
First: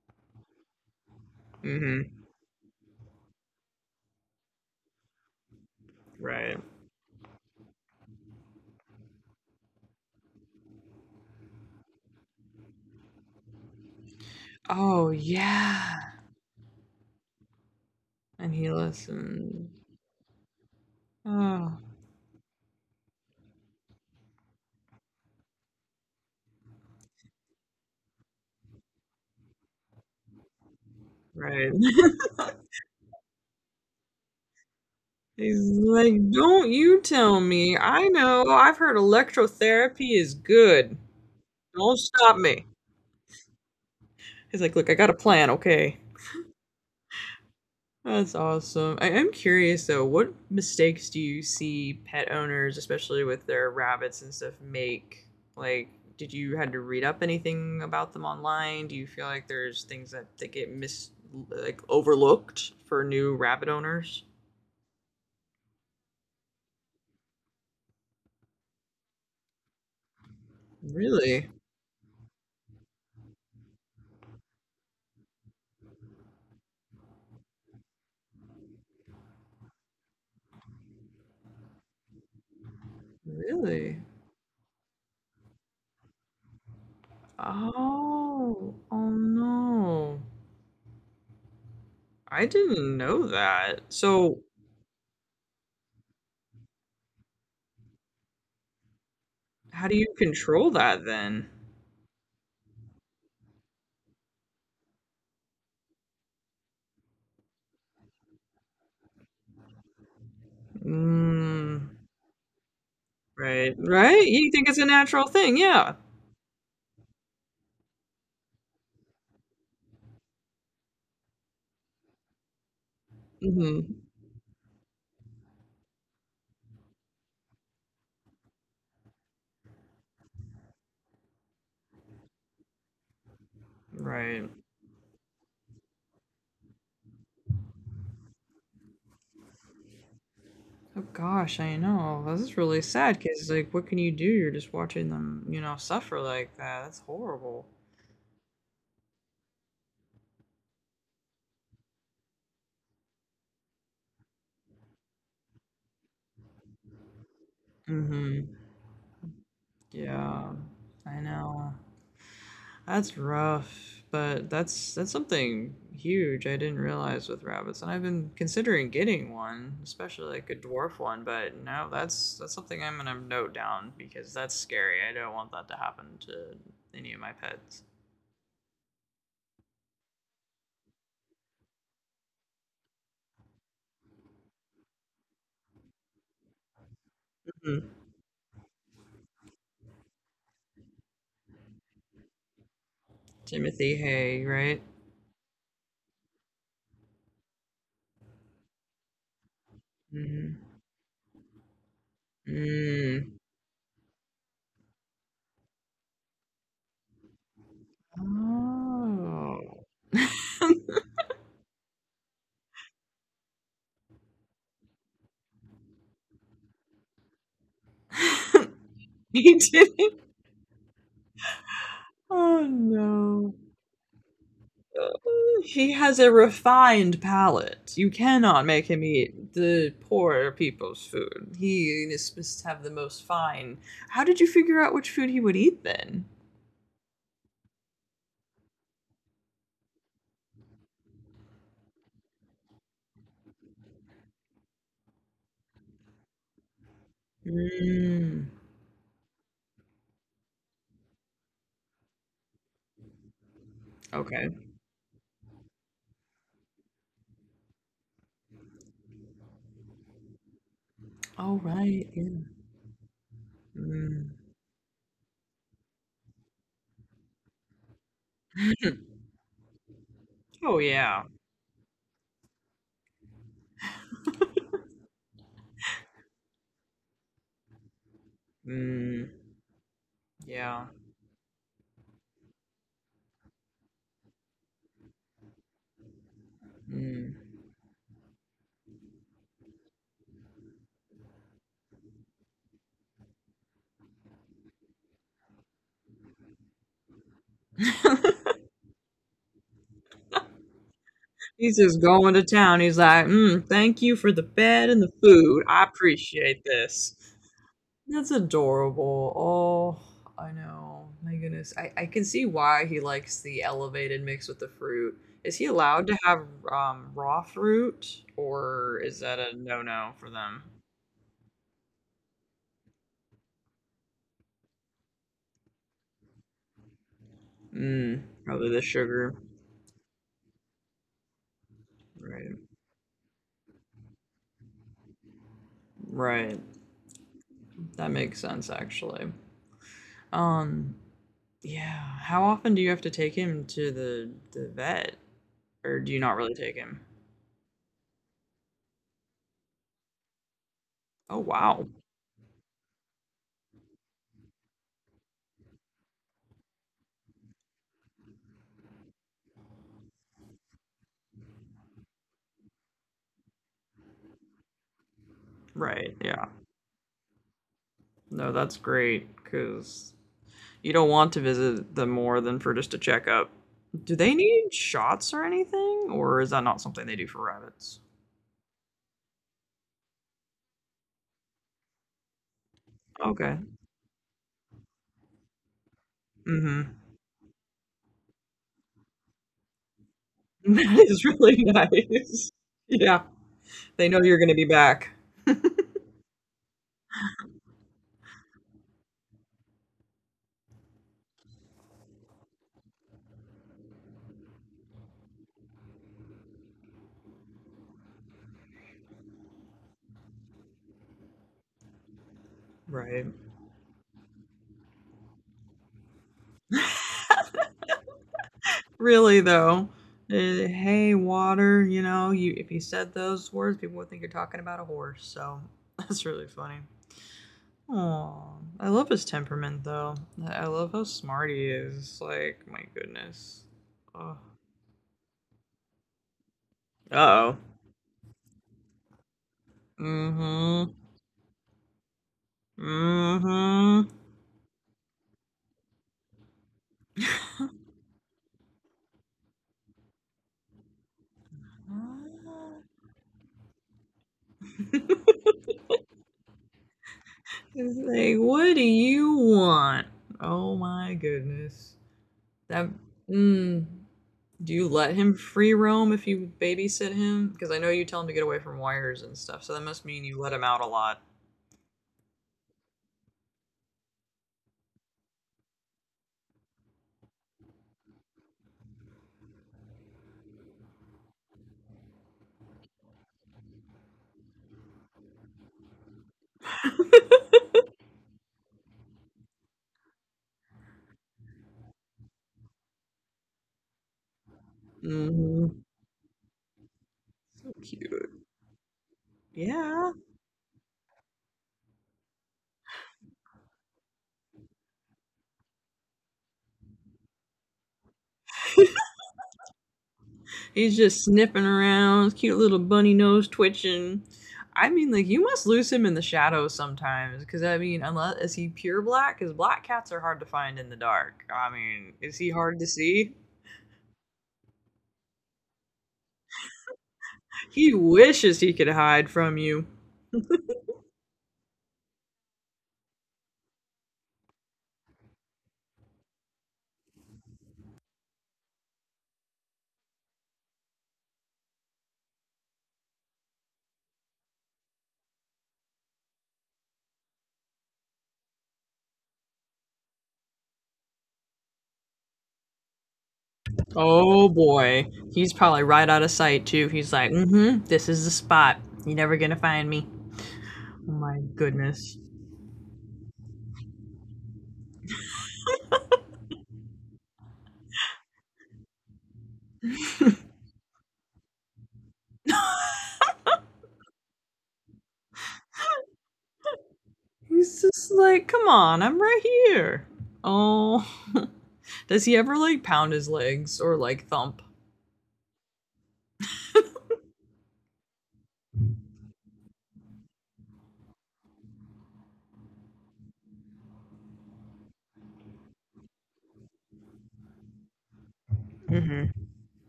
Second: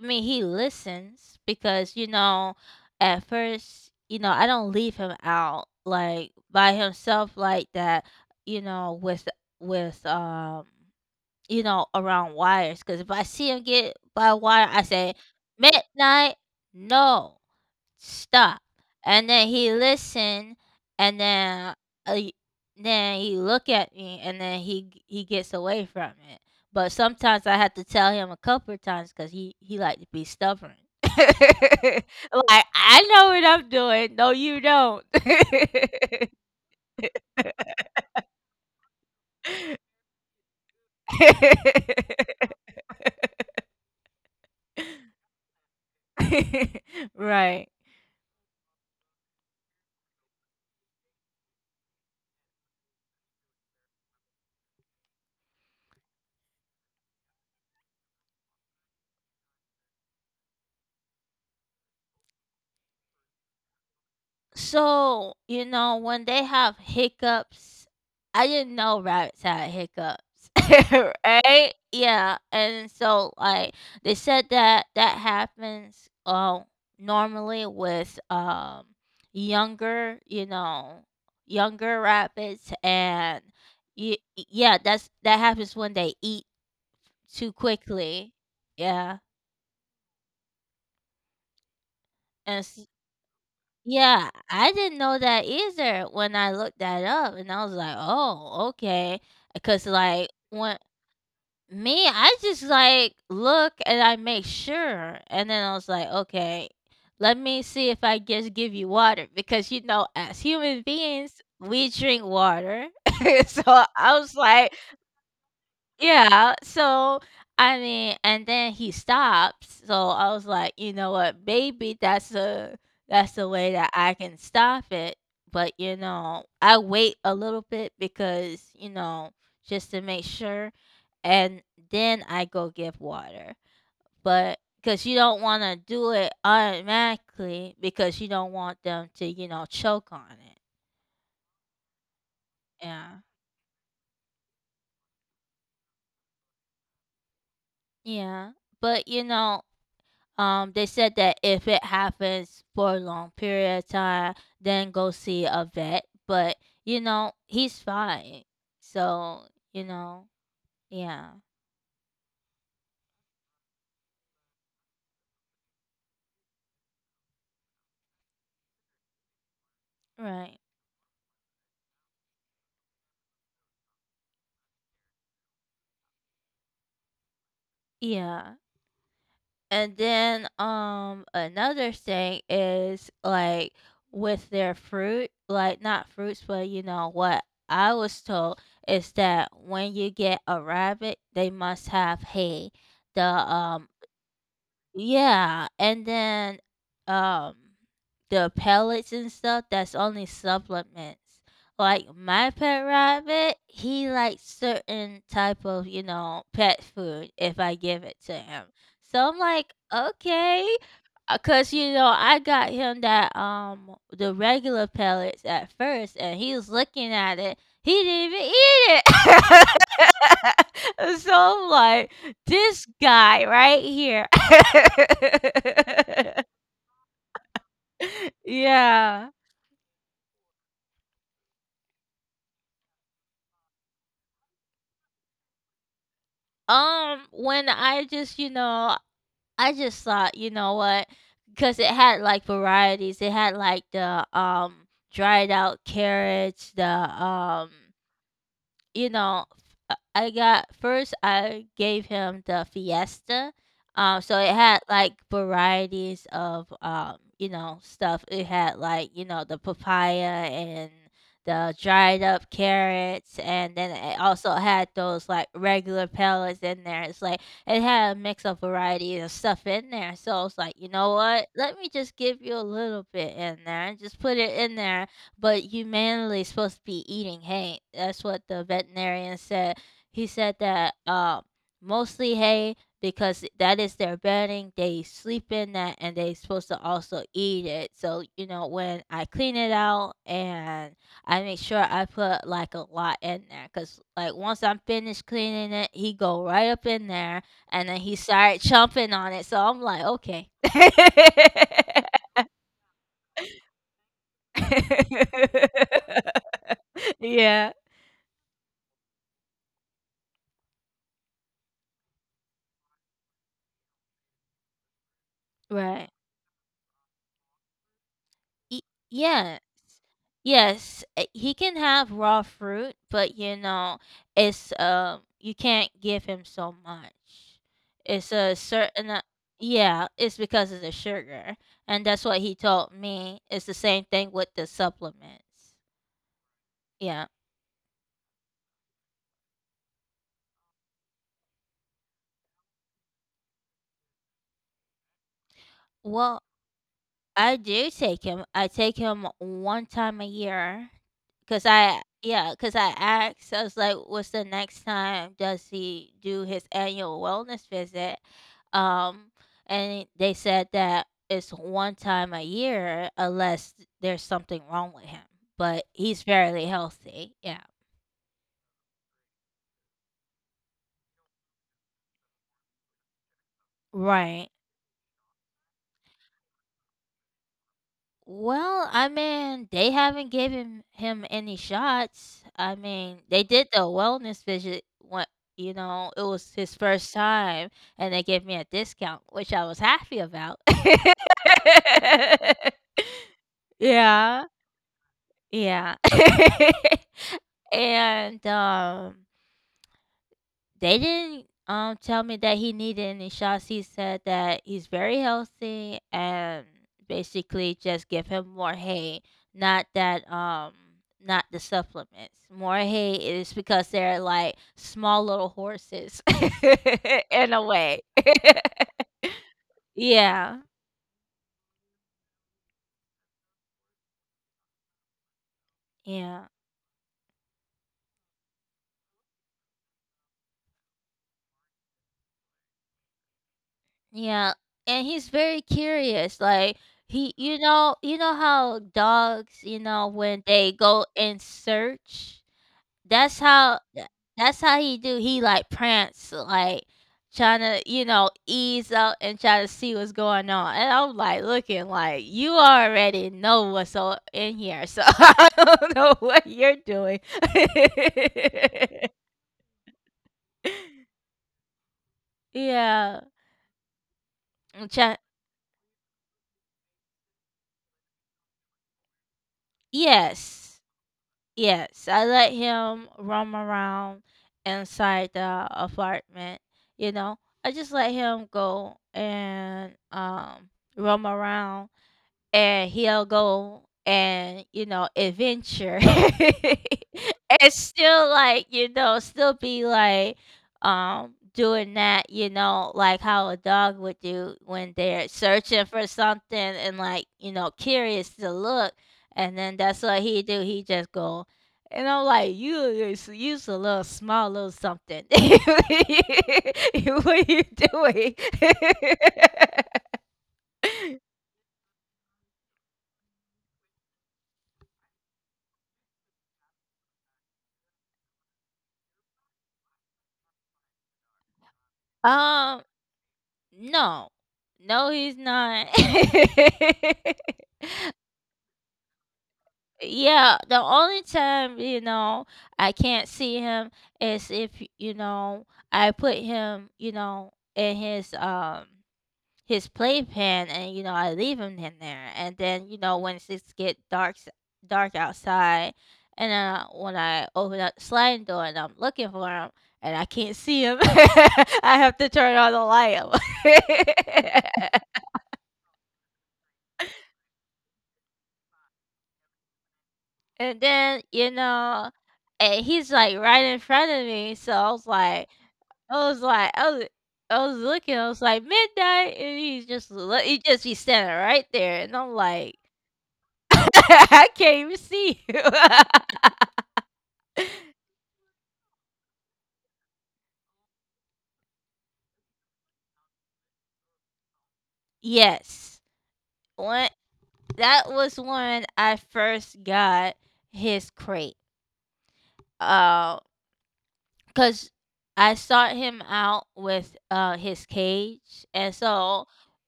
Speaker 1: I mean, he listens because,
Speaker 2: Hmm.
Speaker 1: you know, at first, you know, I don't leave him out like
Speaker 2: Right.
Speaker 1: by himself like that, you know, with you know, around wires. Because if I see him get by a wire, I
Speaker 2: Oh,
Speaker 1: say
Speaker 2: yeah.
Speaker 1: midnight, no
Speaker 2: And
Speaker 1: stop.
Speaker 2: he
Speaker 1: And then
Speaker 2: listened.
Speaker 1: he listened, and
Speaker 2: Oh,
Speaker 1: uh, then he look at me, and then he gets away from it. But sometimes I have to tell him a couple of times because he like to be stubborn. Like
Speaker 2: right.
Speaker 1: I know what I'm doing. No, you don't.
Speaker 2: He's like, "Don't you tell me. I know. I've heard electrotherapy is good. Don't stop me." He's like, "Look, I got a plan, okay?"
Speaker 1: Right.
Speaker 2: That's awesome. I am curious though, what mistakes do you see pet owners, especially with their rabbits and stuff, make? Like, did you had to read up anything about them online? Do you feel like there's things that get mis like overlooked for new rabbit owners?
Speaker 1: So, you know, when they have hiccups, I didn't know rabbits had hiccups,
Speaker 2: Really?
Speaker 1: right? Yeah, and so like they said that that happens normally with younger, you know, younger rabbits and
Speaker 2: Really?
Speaker 1: yeah, that's that happens when they eat too quickly.
Speaker 2: Oh, oh
Speaker 1: Yeah.
Speaker 2: no. I
Speaker 1: And s-
Speaker 2: didn't know that.
Speaker 1: Yeah,
Speaker 2: So,
Speaker 1: I didn't know that either when I looked that up, and I was like, "Oh, okay." Because
Speaker 2: how do you
Speaker 1: like
Speaker 2: control
Speaker 1: when
Speaker 2: that then?
Speaker 1: me, I just like look and I make sure, and then I was like, "Okay, let me see if I just give you water," because you know, as human beings, we
Speaker 2: Mm,
Speaker 1: drink water. So
Speaker 2: right,
Speaker 1: I
Speaker 2: right?
Speaker 1: was
Speaker 2: You think
Speaker 1: like,
Speaker 2: it's a natural thing, yeah.
Speaker 1: yeah, so, I mean and then he stops, so I was like, "You know what, maybe that's the way that
Speaker 2: Mhm.
Speaker 1: I can stop it," but, you know, I wait a little bit because, you know, just to make sure, and then I go give water.
Speaker 2: Right.
Speaker 1: But because you don't wanna do it automatically because you don't want them to, you know, choke on it.
Speaker 2: Oh gosh, I know. This is really
Speaker 1: Yeah.
Speaker 2: sad because, like, what can you do? You're just watching them, suffer like that. That's horrible.
Speaker 1: Yeah, but, you know they said that if it happens for a long period of time, then go see a vet. But you know, he's
Speaker 2: Hmm.
Speaker 1: fine. So you know,
Speaker 2: Yeah, I
Speaker 1: yeah,
Speaker 2: know. That's rough, but that's something huge I didn't realize with rabbits, and I've been considering getting one, especially like a
Speaker 1: right,
Speaker 2: dwarf one, but no, that's something I'm gonna note down because that's scary. I don't want that to happen to any of my pets.
Speaker 1: yeah. And then another thing is like with their fruit, like not fruits, but you know what
Speaker 2: Mhm.
Speaker 1: I was told is that when you get a rabbit, they must have hay. The
Speaker 2: Timothy Hay, right?
Speaker 1: Yeah, and then um the pellets and stuff that's only
Speaker 2: Hmm.
Speaker 1: supplements. Like my pet
Speaker 2: Mm.
Speaker 1: rabbit, he likes certain type of, you know, pet food if I give it to him. So I'm like,
Speaker 2: Oh.
Speaker 1: okay, because you know I got him that the regular pellets at first, and he was looking at it. He didn't even eat
Speaker 2: He did it.
Speaker 1: it. So I'm like,
Speaker 2: Oh
Speaker 1: this guy
Speaker 2: no.
Speaker 1: right here.
Speaker 2: He has a refined palate. You cannot make him
Speaker 1: Yeah.
Speaker 2: eat the poor people's food. He must have the most fine. How did you figure out which food he would eat then?
Speaker 1: When I just, you know, I just thought, you know what? Because it had like varieties. It had like the dried out carrots, the
Speaker 2: Mm,
Speaker 1: you know, I got first I gave him the Fiesta. So
Speaker 2: okay.
Speaker 1: it had like varieties of you know, stuff. It had like, you know, the papaya and
Speaker 2: All
Speaker 1: the
Speaker 2: right.
Speaker 1: dried
Speaker 2: Yeah.
Speaker 1: up carrots and then it
Speaker 2: Mm.
Speaker 1: also had those like regular pellets in there. It's like it had a mix of varieties of stuff in there. So I was like,
Speaker 2: Oh
Speaker 1: you know
Speaker 2: yeah.
Speaker 1: what? Let me just give you a little bit in there and just put it in there but humanly supposed to be eating hay. That's what the
Speaker 2: Mm,
Speaker 1: veterinarian said. He said
Speaker 2: yeah.
Speaker 1: that mostly hay because that is their bedding. They sleep in that and they supposed to also
Speaker 2: Mm.
Speaker 1: eat it. So, you know, when I clean it out and I make sure I put like a lot in there because like once I'm finished cleaning it, he go right up in there and then he started chomping on it. So I'm like, okay.
Speaker 2: He's just going to town. He's like, mm, "Thank you for the bed and the food. I appreciate this."
Speaker 1: Yeah.
Speaker 2: That's adorable. Oh, I know. My goodness. I can see why he likes the elevated mix with the fruit. Is he allowed
Speaker 1: Right.
Speaker 2: to have raw fruit,
Speaker 1: Y-
Speaker 2: or is that a
Speaker 1: yeah.
Speaker 2: no-no for them?
Speaker 1: Yes, he can have raw fruit, but you know, it's you can't give him so much.
Speaker 2: Mm,
Speaker 1: It's a
Speaker 2: probably the
Speaker 1: certain a-
Speaker 2: sugar.
Speaker 1: Yeah, it's because of the sugar. And that's what he
Speaker 2: Right.
Speaker 1: told me. It's the same thing with the supplements.
Speaker 2: Right.
Speaker 1: Yeah.
Speaker 2: That makes sense, actually. Um, yeah. How often do you have to take him to the vet, or do you not
Speaker 1: Well,
Speaker 2: really take him?
Speaker 1: I do take him. I take him one time a year,
Speaker 2: Oh,
Speaker 1: cause
Speaker 2: wow.
Speaker 1: I yeah, cause I asked. I was like, "What's the next time does he do his annual wellness visit?" Um, and they said that it's one time a year, unless there's something wrong with him. But
Speaker 2: Right.
Speaker 1: he's
Speaker 2: Yeah.
Speaker 1: fairly healthy. Yeah,
Speaker 2: No, that's great because you don't want to visit them more than for just a checkup. Do they
Speaker 1: right.
Speaker 2: need shots or anything, or is that not something they do for rabbits?
Speaker 1: Well, I mean, they haven't given him any shots. I mean, they
Speaker 2: Okay.
Speaker 1: did the wellness visit what you know, it was his
Speaker 2: Mhm.
Speaker 1: first time and they gave me a discount, which I was happy about.
Speaker 2: That is really nice. Yeah, they know you're
Speaker 1: Yeah,
Speaker 2: gonna be back.
Speaker 1: yeah. And, they didn't tell me that he needed any shots. He said that he's very healthy and basically just give him more hay, not that not the supplements. More hay
Speaker 2: Right.
Speaker 1: is because they're like small little horses in a way.
Speaker 2: Really though,
Speaker 1: Yeah,
Speaker 2: hey, water. You know, you if you said those words, people would think you're talking about a horse. So that's really
Speaker 1: yeah,
Speaker 2: funny. Aw, I love his temperament though. I love how smart he is. Like, my goodness. Ugh.
Speaker 1: yeah. And he's very curious. Like
Speaker 2: Uh
Speaker 1: he,
Speaker 2: oh.
Speaker 1: you know how dogs, you know, when they
Speaker 2: Mhm.
Speaker 1: go and search, That's how
Speaker 2: Mhm.
Speaker 1: tha that's how he do. He like prance, like trying to you know, ease up and try to see what's going on, and I'm like looking like, "You
Speaker 2: Ah.
Speaker 1: already know what's o in here, so I don't know what you're doing."
Speaker 2: It's like, what do you want? Oh my goodness. That.
Speaker 1: Yeah,
Speaker 2: Mm, do you
Speaker 1: and
Speaker 2: let
Speaker 1: try
Speaker 2: him free roam if you babysit him? Because I know you tell him to get away from wires and stuff, so that must mean you let him out
Speaker 1: Yes,
Speaker 2: a lot.
Speaker 1: yes, I let him roam around inside the apartment, you know? I just let him go and, roam around. And he'll go and you know adventure and still like you know still be like doing that you know like how a dog would do when they're
Speaker 2: Mhm.
Speaker 1: searching for something and like you know
Speaker 2: So
Speaker 1: curious
Speaker 2: cute.
Speaker 1: to look and then that's
Speaker 2: Yeah.
Speaker 1: what he do he just go and I'm like, you is use a little small little something. What are you doing?
Speaker 2: He's just sniffing around, cute little bunny nose twitching. I mean, like you must lose him in the shadows sometimes, because I mean, unless is he pure black? Because black cats are hard to find in the dark. I mean, is he hard
Speaker 1: um,
Speaker 2: to see?
Speaker 1: No. No, he's not.
Speaker 2: He wishes he could hide from you.
Speaker 1: Yeah, the only time, you know, I can't see him is if, you know, I put him, you know, in his playpen and you know, I leave him in there. And then, you know, when it's get dark outside and when I open up the sliding door and I'm looking for him and I can't see him, I have to turn on the light.
Speaker 2: Oh boy, he's probably right out of sight too. He's like, mm-hmm, this is the spot. You're never gonna find me.
Speaker 1: And
Speaker 2: Oh
Speaker 1: then,
Speaker 2: my
Speaker 1: you
Speaker 2: goodness.
Speaker 1: know, and he's like right in front of me. So I was like, I was, I was looking. I was like midnight, and he's just he's standing right there, and I'm like, I can't even see you.
Speaker 2: He's just like, come on, I'm right here. Oh. Does he ever like pound his legs or like thump?
Speaker 1: Yes, when that was when I first got his crate. Uh, Cause I sought him out with his cage, and
Speaker 2: Mm-hmm.
Speaker 1: so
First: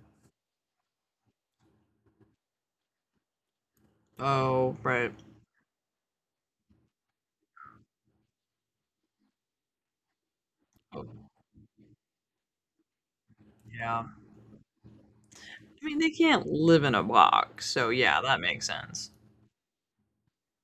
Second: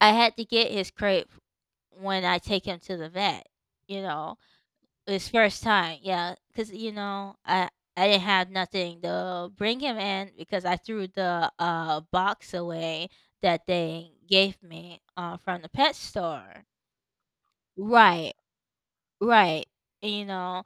Speaker 1: I had to get his crate when I take him to the vet, you know,
Speaker 2: Oh, right.
Speaker 1: his first time. Yeah, because you know, I didn't have nothing to bring him in because I threw
Speaker 2: Oh,
Speaker 1: the, box away that
Speaker 2: yeah.
Speaker 1: they gave me, from the
Speaker 2: I
Speaker 1: pet
Speaker 2: mean, they can't
Speaker 1: store.
Speaker 2: live in a box, so yeah,
Speaker 1: Right,
Speaker 2: that makes sense.
Speaker 1: right, you know,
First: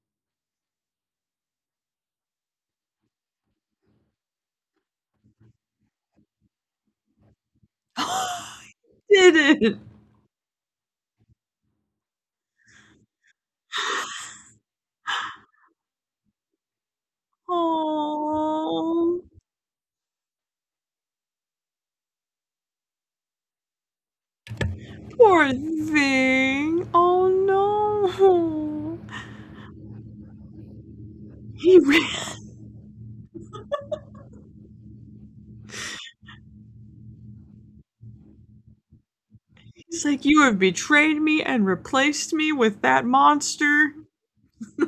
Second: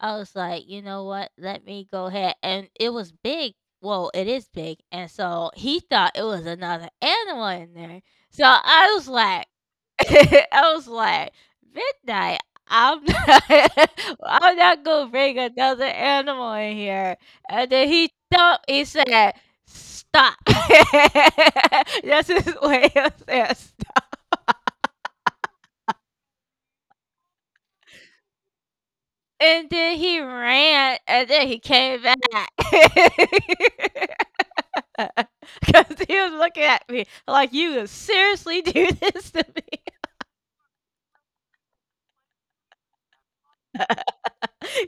Speaker 1: I was like, "You know what, let me go ahead," and it was big, well, it is big, and so he thought it was another animal in there, so I was
Speaker 2: He
Speaker 1: like
Speaker 2: did it.
Speaker 1: I was like, midnight. I'm not, I'm not gonna bring another animal in here. And then he thought he
Speaker 2: Oh,
Speaker 1: said, "Stop." That's his way of saying. Stop.
Speaker 2: poor thing. Oh no.
Speaker 1: And then he ran, and then he
Speaker 2: He
Speaker 1: came
Speaker 2: re-
Speaker 1: back because he was looking at me like, "You would seriously do this to me?"
Speaker 2: he's like, you have betrayed me and replaced me with that monster.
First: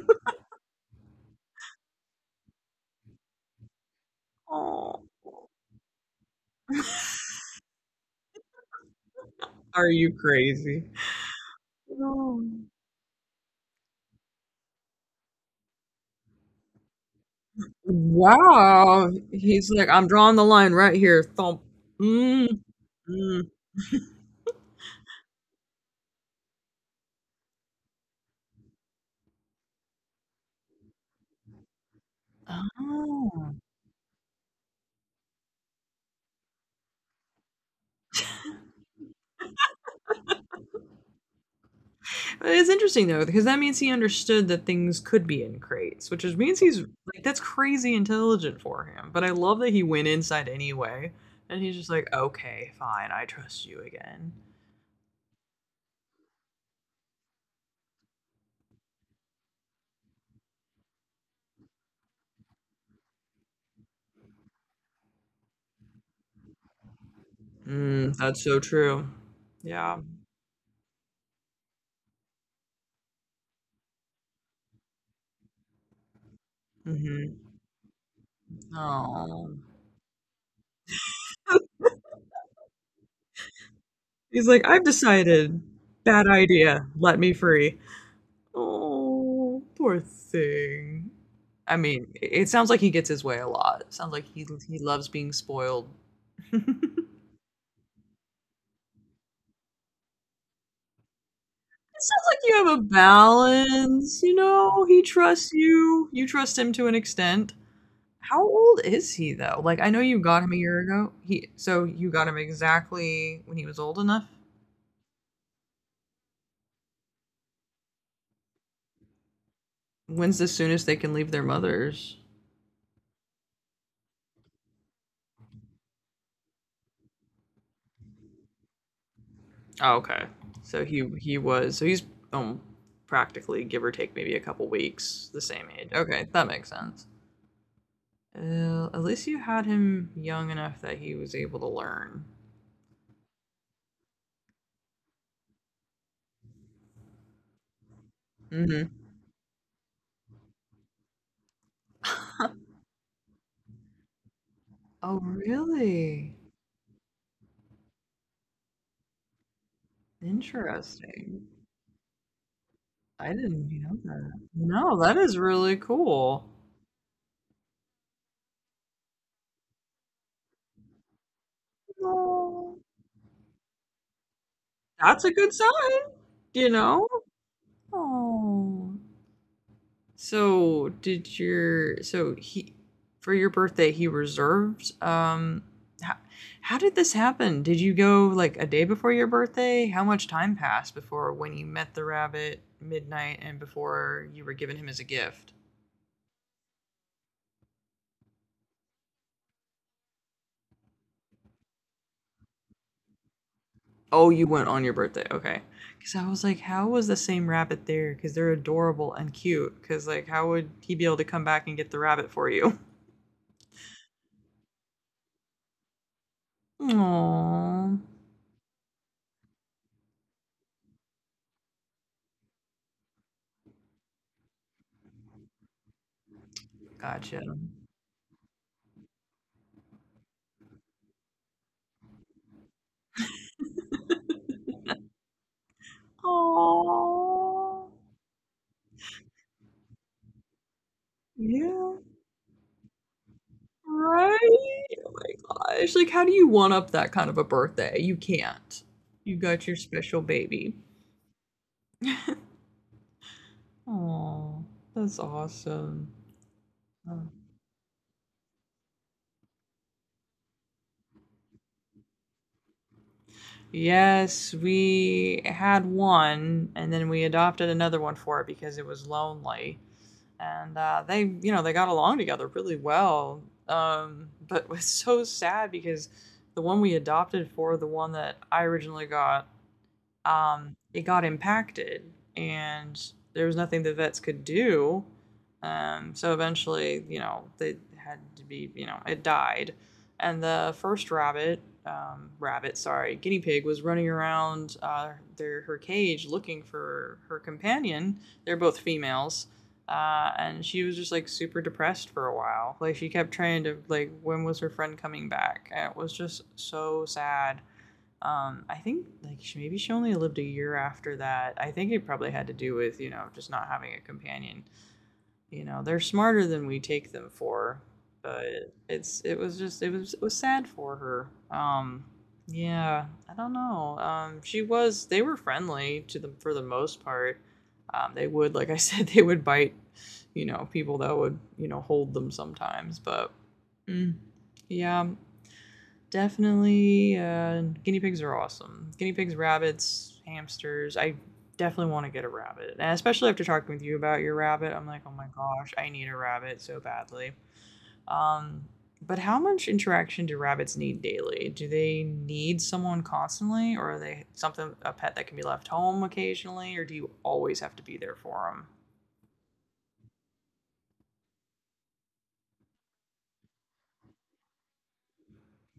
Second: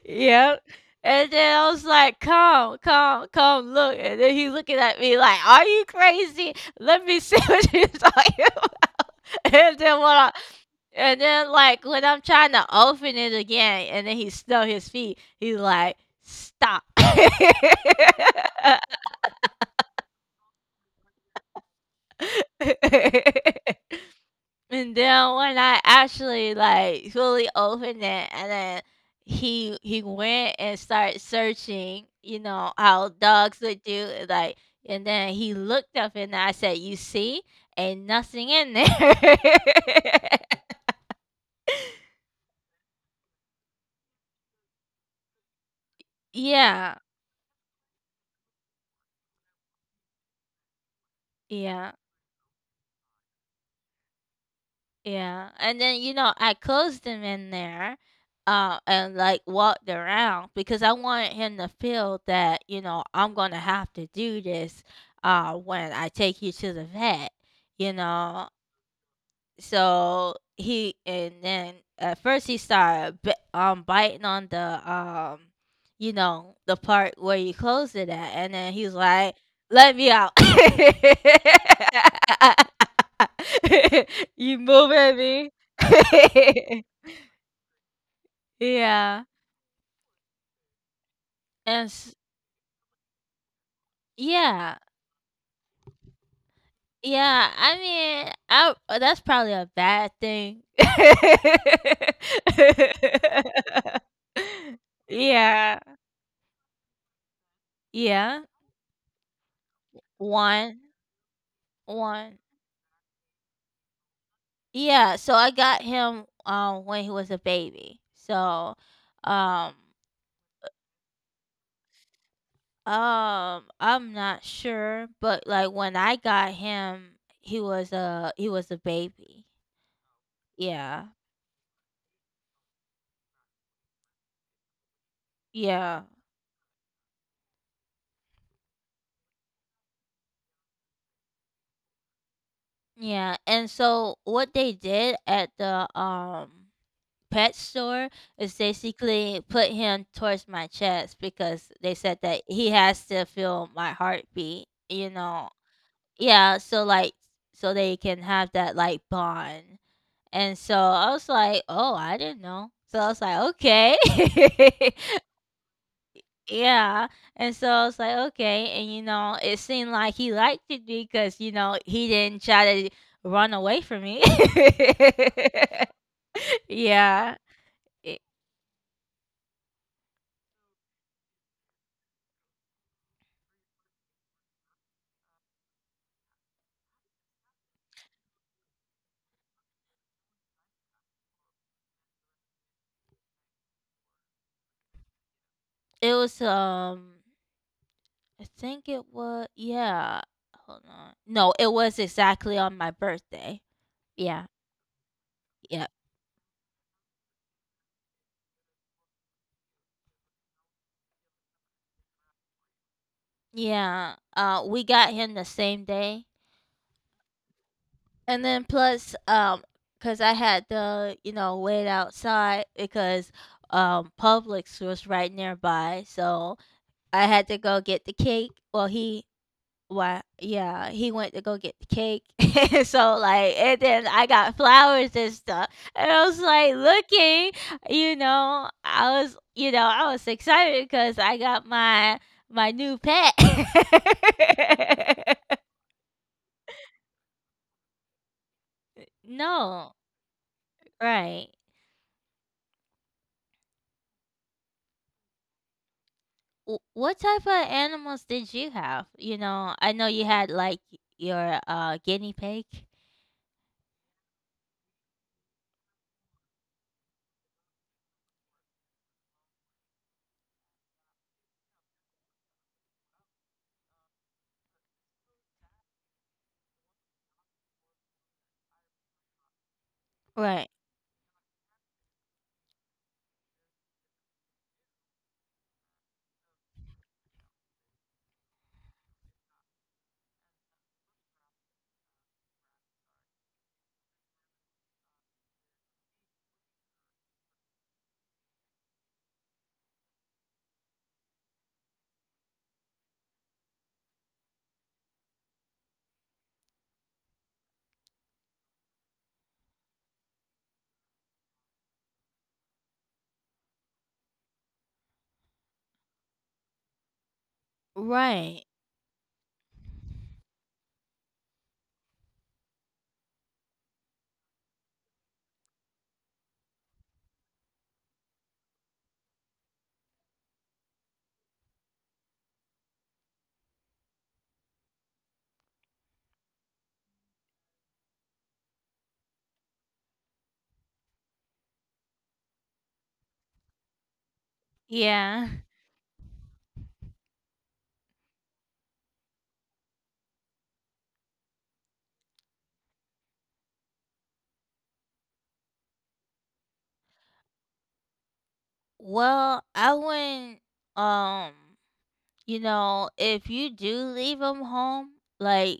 Speaker 1: Yep. And then I was like, "Come, come, come, look." And then he looking at
Speaker 2: Oh.
Speaker 1: me like, "Are you crazy? Let me see what you're talking about." And
Speaker 2: Are
Speaker 1: then when
Speaker 2: you
Speaker 1: I
Speaker 2: crazy?
Speaker 1: and then, like, when I'm
Speaker 2: No.
Speaker 1: trying to open it again, and then he snuck his feet, he's like, "Stop."
Speaker 2: Wow. He's like, "I'm drawing the line right here, thump." Mm, mm.
Speaker 1: And then when I actually, like, fully opened it and then he went and started searching, you know, how
Speaker 2: Oh.
Speaker 1: dogs would do, like and then he looked up and I said, "You see? Ain't nothing in there."
Speaker 2: It's interesting though, because that means he understood that things could be in crates, which is means he's
Speaker 1: Yeah.
Speaker 2: like that's crazy intelligent for him. But I love that he went inside anyway, and he's just
Speaker 1: Yeah.
Speaker 2: like, "Okay, fine, I trust you again."
Speaker 1: Yeah, and then you know I closed him in there, and like walked around because I wanted him to feel that you know I'm gonna have to do this, when I take you to the vet, you
Speaker 2: Mm, that's
Speaker 1: know,
Speaker 2: so true. Yeah.
Speaker 1: so he and then at first he started biting on the you know the part where
Speaker 2: Mhm.
Speaker 1: you closed it at and then he was like
Speaker 2: Oh.
Speaker 1: let me out
Speaker 2: He's
Speaker 1: you
Speaker 2: like, "I've
Speaker 1: moving me
Speaker 2: decided. Bad idea. Let me free."
Speaker 1: yeah
Speaker 2: Oh, poor thing. I
Speaker 1: and
Speaker 2: mean,
Speaker 1: s-
Speaker 2: it sounds like he gets his way a lot. It sounds like he
Speaker 1: yeah
Speaker 2: loves being spoiled. It sounds
Speaker 1: yeah I mean that's probably a bad thing
Speaker 2: like you have a balance, you know? He trusts
Speaker 1: yeah
Speaker 2: you. You trust him to an extent.
Speaker 1: yeah
Speaker 2: How old is he though? Like I know you got him a
Speaker 1: One,
Speaker 2: year ago. He So you got him
Speaker 1: one.
Speaker 2: exactly when he was old enough.
Speaker 1: Yeah, so I got him when he was a baby. So um
Speaker 2: When's the soonest they can leave their mothers?
Speaker 1: I'm not sure, but like when I got him, he was a baby.
Speaker 2: Oh, okay. So
Speaker 1: Yeah.
Speaker 2: he he was so he's um practically give or take maybe a couple weeks the same age.
Speaker 1: Yeah.
Speaker 2: Okay, that makes sense. At least you had him young enough that he was able to learn.
Speaker 1: Yeah. And so what they did at the pet store is basically put him towards my chest because they said that
Speaker 2: Mm-hmm.
Speaker 1: he has to feel my heartbeat, you
Speaker 2: Oh,
Speaker 1: know,
Speaker 2: really?
Speaker 1: Yeah, so, like so they can have that, like, bond, and so I was
Speaker 2: Interesting.
Speaker 1: like, "Oh, I didn't know." So I was
Speaker 2: I
Speaker 1: like,
Speaker 2: didn't know
Speaker 1: "Okay."
Speaker 2: that. No, that is really cool.
Speaker 1: Yeah, and so I was like, "Okay," and, you know, it seemed like he liked it because, you know, he didn't
Speaker 2: Oh,
Speaker 1: try to run away from me.
Speaker 2: that's a good sign, you know?
Speaker 1: Yeah, it
Speaker 2: Oh, so he for your birthday he reserved how, how did this happen? Did you go like a day before your birthday? How much time passed before when you met the rabbit Midnight and before you were giving him as a gift?
Speaker 1: it was, I think it was yeah, hold on. No, it was exactly on my birthday.
Speaker 2: Oh, you
Speaker 1: Yeah,
Speaker 2: went on your birthday. Okay.
Speaker 1: yeah.
Speaker 2: Cuz I was like how was the same rabbit there cuz they're adorable and cute cuz like how would he be able to come back and get the rabbit for you?
Speaker 1: Yeah, we got him the same day,
Speaker 2: Aww.
Speaker 1: and then plus, cause I had to, you know, wait outside because, Publix was right nearby, so I
Speaker 2: Gotcha.
Speaker 1: had to go get the cake. Yeah, he went to go get the cake, and so like, and then I got flowers and stuff, and I was like looking,
Speaker 2: Aww.
Speaker 1: you know, you know, I was excited because I got
Speaker 2: Yeah.
Speaker 1: my new pet.
Speaker 2: Right? Oh my gosh, like, how do you one up that kind of a birthday? You can't. You got your
Speaker 1: No,
Speaker 2: special baby.
Speaker 1: right.
Speaker 2: Aw, that's awesome.
Speaker 1: W- What
Speaker 2: Oh.
Speaker 1: type of animals did you have? You know, I know you had like your guinea pig.
Speaker 2: Yes, we had one, and then we adopted another one for it because it was lonely, and, they got along together really well, but it was so sad because the one we adopted for the one that I originally got
Speaker 1: Right.
Speaker 2: it got impacted and there was nothing the vets could do. So eventually, they had to be, it died. And the first rabbit, sorry, guinea pig was running around their, her cage looking for her companion. They're both females. And she was just like super depressed for a while. Like she kept trying to like, when was her friend coming back? And it was just so sad. I think like she, maybe she only lived a year after that. I think it probably had to do with just not having a companion. You know they're smarter than we take them for,
Speaker 1: Right.
Speaker 2: but it's it was just it was sad for her. Um, yeah, I don't know. She was they were friendly to them for the most part. They would like I said they would bite, people that would hold them sometimes, but. Mm, yeah, definitely guinea pigs are awesome. Guinea pigs, rabbits, hamsters. I definitely want to get a rabbit, and especially after talking with you about your rabbit, I'm like, oh my
Speaker 1: Yeah.
Speaker 2: gosh, I need a rabbit so badly. Um, but how much interaction do rabbits need daily? Do they need someone constantly, or are they something a pet that can be left home occasionally, or do you always have to be there for them?
Speaker 1: Well, I wouldn't um you know, if you do leave them home, like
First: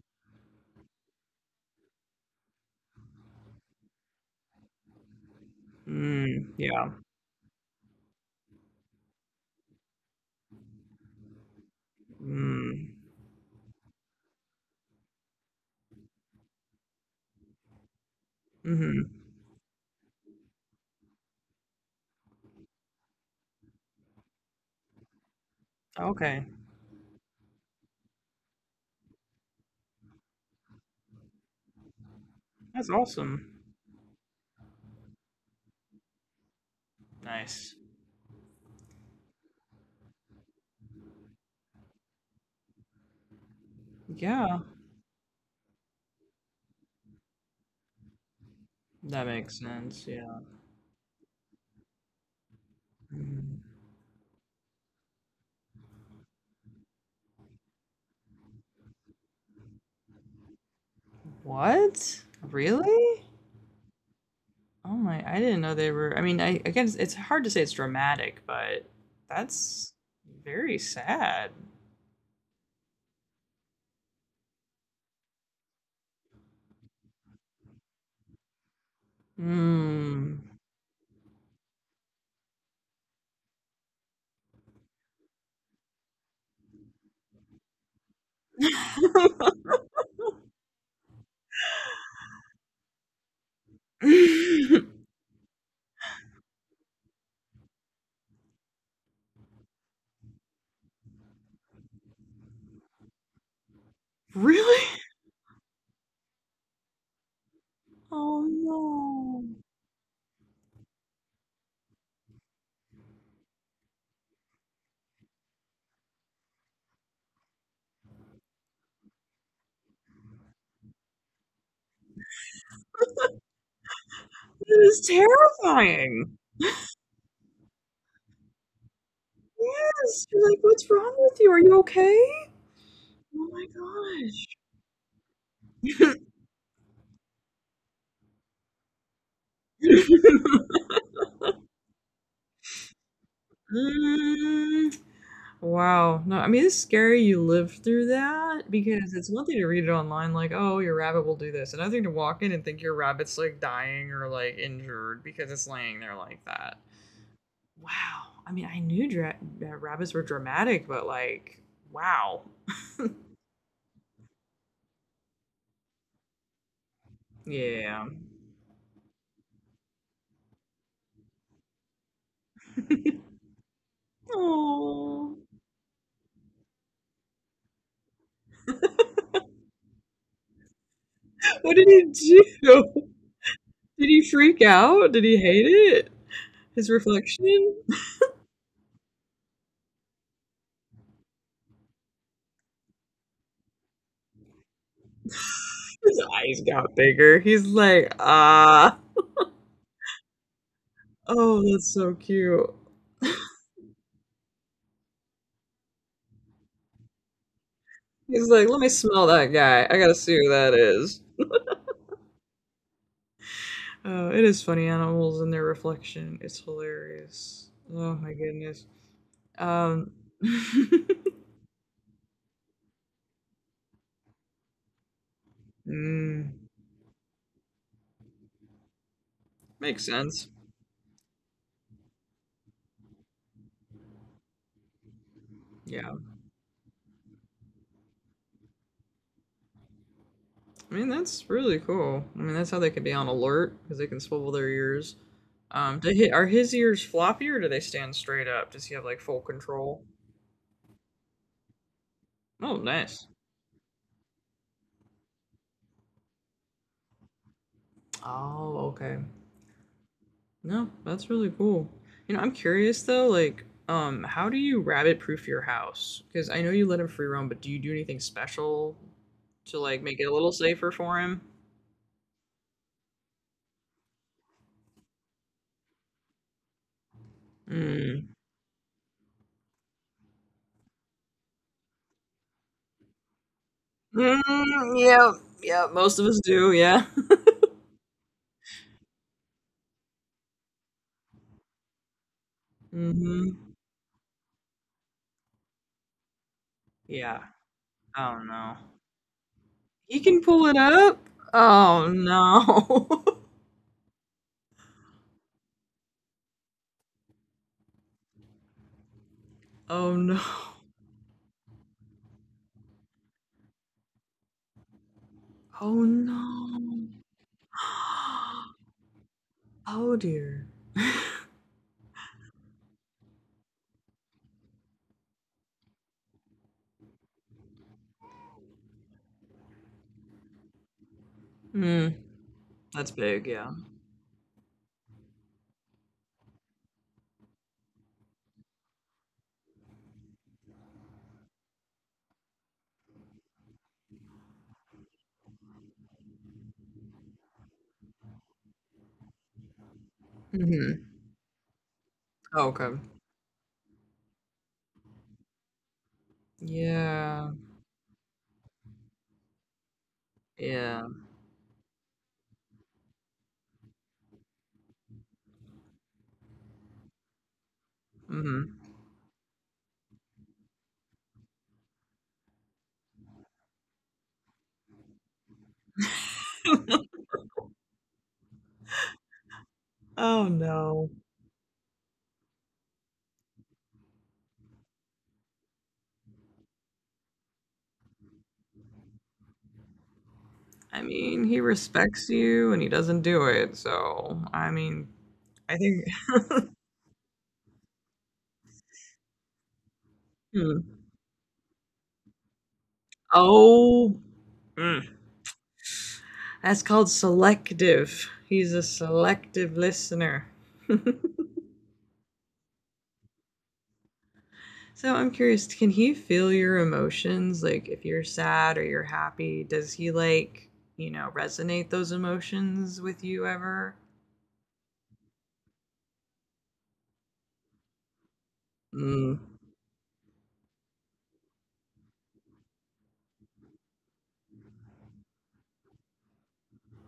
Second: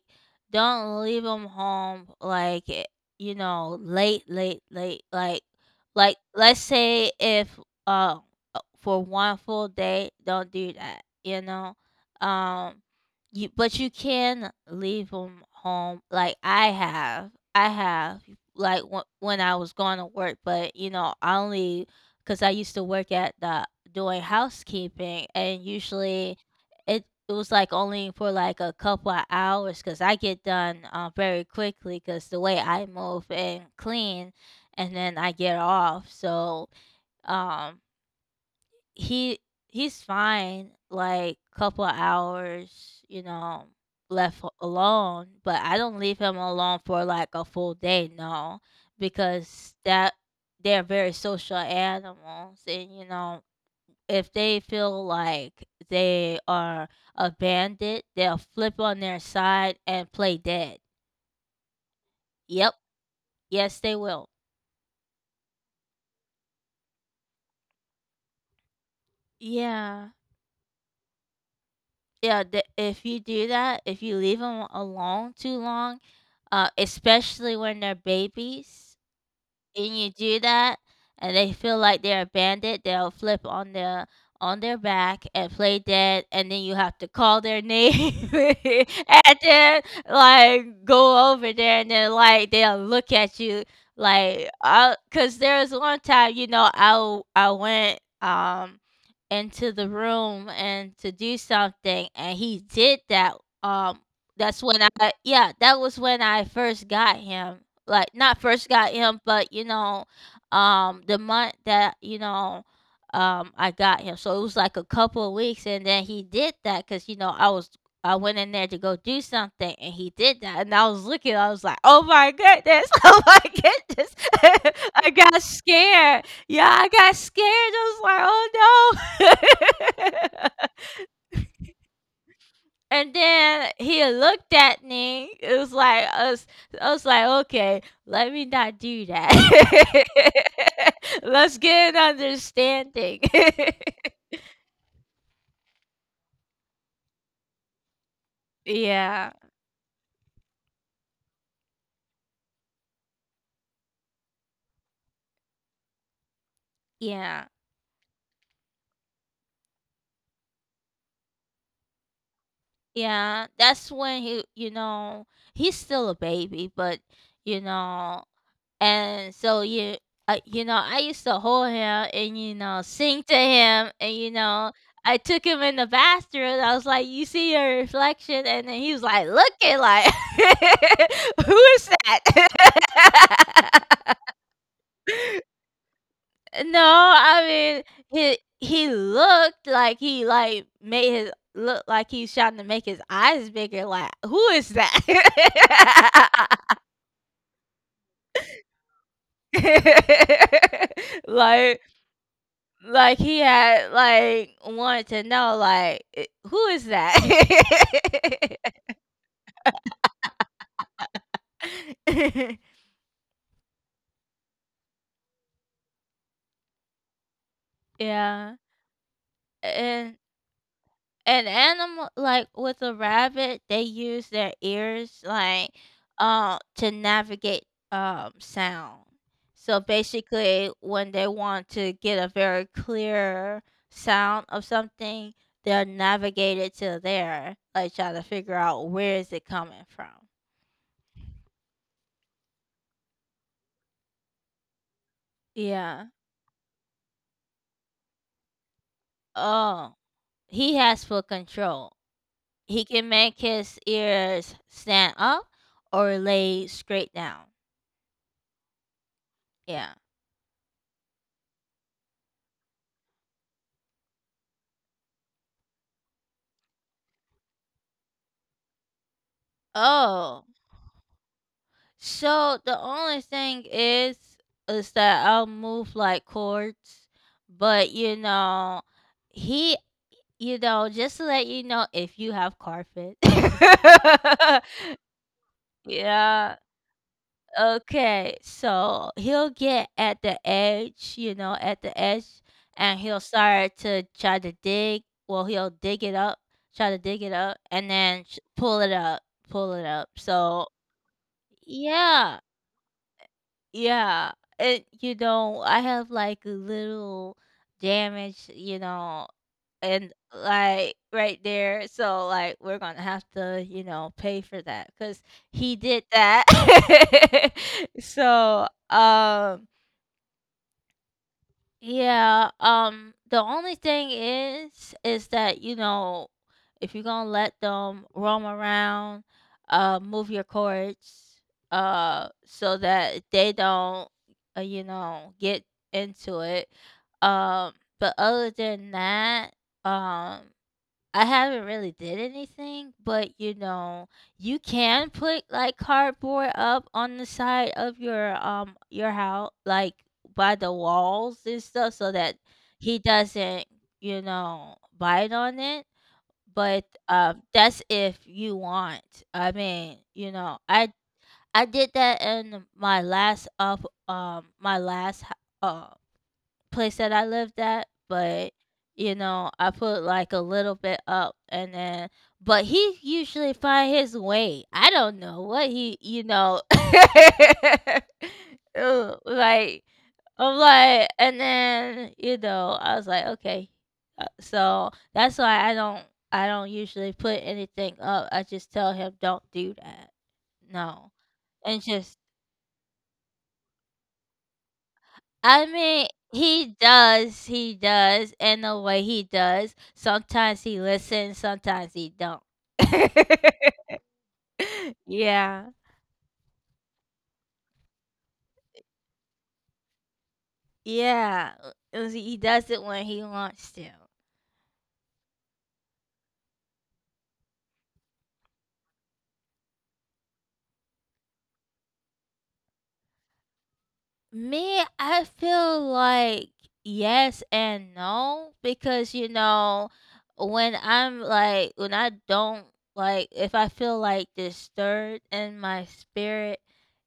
Speaker 1: don't leave them home like you know, late late late like
Speaker 2: Mm,
Speaker 1: let's
Speaker 2: yeah.
Speaker 1: say if uh for one full day, don't do that, you know. Um
Speaker 2: Mm,
Speaker 1: you but you can leave them home like I have. I have like
Speaker 2: mm-hmm.
Speaker 1: when I was going to work, but you know, I only cuz I used to work at the doing housekeeping and usually
Speaker 2: Okay,
Speaker 1: it was, like, only for, like, a couple of hours, cause I get done, very cause the way
Speaker 2: that's
Speaker 1: I move
Speaker 2: awesome.
Speaker 1: and clean, and then I get off, so,
Speaker 2: Nice.
Speaker 1: um, he he's fine, like, couple of hours, you know,
Speaker 2: Yeah.
Speaker 1: alone, but I don't leave him alone for, like, a full day, no,
Speaker 2: That makes
Speaker 1: because
Speaker 2: sense,
Speaker 1: that
Speaker 2: yeah.
Speaker 1: they're very social animals and, you know,
Speaker 2: Mm.
Speaker 1: if they feel like they are abandoned, they'll flip on their side and play dead.
Speaker 2: What?
Speaker 1: Yep.
Speaker 2: Really?
Speaker 1: Yes, they will.
Speaker 2: Oh my, I didn't know they were. I mean, I guess it's hard to say it's dramatic, but that's
Speaker 1: Yeah.
Speaker 2: very sad.
Speaker 1: Yeah, if you do that, if you leave them alone too long, especially when they're babies, and you do
Speaker 2: Hmm.
Speaker 1: that and they feel like they're abandoned, they'll flip on their back and play dead and then you have to call their name and then like go over there and then like they'll look at you like cuz there was one time you know I went into the room and to do something and he did that um that's when
Speaker 2: Really?
Speaker 1: I yeah that was when I first got him like not
Speaker 2: Oh
Speaker 1: first got him, but
Speaker 2: no.
Speaker 1: you know, the month that you know, I got him. So it was like a couple of weeks, and then he did that because you know I was I went in there to go do something, and he did that, and I was looking, I was like, oh my goodness, oh
Speaker 2: That
Speaker 1: my goodness,
Speaker 2: is
Speaker 1: I got scared.
Speaker 2: terrifying.
Speaker 1: Yeah, I got scared. Was like,
Speaker 2: Yes. You're
Speaker 1: oh
Speaker 2: like,
Speaker 1: no.
Speaker 2: what's wrong with you? Are you okay?
Speaker 1: And
Speaker 2: Oh my
Speaker 1: then he looked at me. It was like
Speaker 2: gosh.
Speaker 1: I was like, okay, let me not do that. Let's get an understanding.
Speaker 2: Mm. Wow. No, I mean, it's scary you live through that because it's
Speaker 1: yeah,
Speaker 2: one thing to read it online, like, oh, your rabbit will do this. Another thing to walk in and think your rabbit's like dying or like injured because it's laying there like that.
Speaker 1: yeah,
Speaker 2: Wow. I mean, I knew that rabbits were dramatic, but like, wow.
Speaker 1: yeah. That's when he, you know, he's still a baby, but you
Speaker 2: Yeah.
Speaker 1: know, And so you, you know, I used to hold him and you know sing to him, and you know, I
Speaker 2: Oh.
Speaker 1: took him in the bathroom. I was like, "You see your reflection," and then he was like, looking like, "Who
Speaker 2: What did
Speaker 1: is
Speaker 2: he
Speaker 1: that?"
Speaker 2: do? Did he freak out? Did he hate it?
Speaker 1: No,
Speaker 2: His
Speaker 1: I
Speaker 2: reflection?
Speaker 1: mean he he looked like he like made his look like he's trying to make his eyes bigger. Like, who is that?
Speaker 2: His eyes got bigger. He's like, ah. Oh,
Speaker 1: Like
Speaker 2: that's so cute.
Speaker 1: Like he had like wanted to know like, "I who is that?"
Speaker 2: He's like, let me smell that guy. I gotta see who that is. It is funny animals and their reflection. It's hilarious. Oh my
Speaker 1: Yeah,
Speaker 2: goodness. Um,
Speaker 1: and an animal like with a rabbit, they use their ears, like,
Speaker 2: mm,
Speaker 1: to navigate, sound. So
Speaker 2: makes sense.
Speaker 1: basically, when they want to get a very clear sound of something, they'll
Speaker 2: Yeah.
Speaker 1: navigate it to there, like, try to figure out where is it coming from.
Speaker 2: I mean, that's really cool. I mean, that's how they can be on alert because they can swivel their ears.
Speaker 1: Yeah.
Speaker 2: Are his ears floppy or do they stand straight up? Does he have like full control?
Speaker 1: Oh. He has full control.
Speaker 2: Oh,
Speaker 1: He can
Speaker 2: nice.
Speaker 1: make his ears stand up or lay straight down.
Speaker 2: Oh, okay.
Speaker 1: Yeah.
Speaker 2: No, that's really cool. You know, I'm curious though, like, how do you rabbit proof your house? Because I know you let him free roam, but do you do anything special to like make it a little
Speaker 1: Oh.
Speaker 2: safer for him?
Speaker 1: So the only thing is that I'll move like chords, but you
Speaker 2: Mm.
Speaker 1: know, he you know, just to let you know if you have carpet.
Speaker 2: Mm, yeah, yeah, most of us
Speaker 1: Yeah.
Speaker 2: do, yeah.
Speaker 1: Okay, so he'll get at the edge, you know, at the edge, and he'll
Speaker 2: Hmm.
Speaker 1: start to try to dig. Well, he'll dig it up, try to dig
Speaker 2: Yeah.
Speaker 1: it up, and then
Speaker 2: Oh no.
Speaker 1: pull it up, pull it
Speaker 2: He
Speaker 1: up.
Speaker 2: can pull it
Speaker 1: So,
Speaker 2: up? Oh
Speaker 1: yeah,
Speaker 2: no.
Speaker 1: yeah. It, you know, I have like a little damage, you know,
Speaker 2: Oh
Speaker 1: and
Speaker 2: no.
Speaker 1: like right there so like we're gonna have to you know pay for that because he
Speaker 2: Oh
Speaker 1: did that
Speaker 2: no.
Speaker 1: so
Speaker 2: Oh dear.
Speaker 1: yeah the only thing is that you know if you're gonna let them roam around move your cords
Speaker 2: Mm,
Speaker 1: so
Speaker 2: that's
Speaker 1: that
Speaker 2: big,
Speaker 1: they
Speaker 2: yeah.
Speaker 1: don't you know get into it um but other than that um I haven't really did anything, but, you know, you can put, like, cardboard up on the side of your house, like, by the
Speaker 2: Hmm,
Speaker 1: walls and stuff so that he
Speaker 2: okay.
Speaker 1: doesn't, you know, bite on it, but,
Speaker 2: Yeah.
Speaker 1: that's if you want. I mean, you know,
Speaker 2: Yeah.
Speaker 1: I did that in my last of, my last h uh, place that I lived at, but,
Speaker 2: Mhm.
Speaker 1: you know, I put, like, a little bit up and then but he usually find his way. I don't know what he you know? Ugh, like,
Speaker 2: Oh
Speaker 1: I'm like
Speaker 2: no.
Speaker 1: and then, you know, I was like, "Okay." So, that's why I don't usually put anything up. I just tell him, "Don't do that."
Speaker 2: I
Speaker 1: No,
Speaker 2: mean, he
Speaker 1: and just
Speaker 2: respects you and he doesn't do it, so I mean,
Speaker 1: I
Speaker 2: I think.
Speaker 1: mean, he does. He does. In a way, he does. Sometimes he
Speaker 2: Hmm.
Speaker 1: listens. Sometimes he don't.
Speaker 2: Oh, mm.
Speaker 1: Yeah.
Speaker 2: That's called selective. He's a selective listener.
Speaker 1: Yeah. He does it when he wants to.
Speaker 2: So I'm curious, can he feel your emotions? Like if you're sad or you're happy, does he like, resonate those emotions with you ever?
Speaker 1: Me, I feel like yes and no because you
Speaker 2: Mm.
Speaker 1: know when I don't like if I feel like disturbed in my spirit,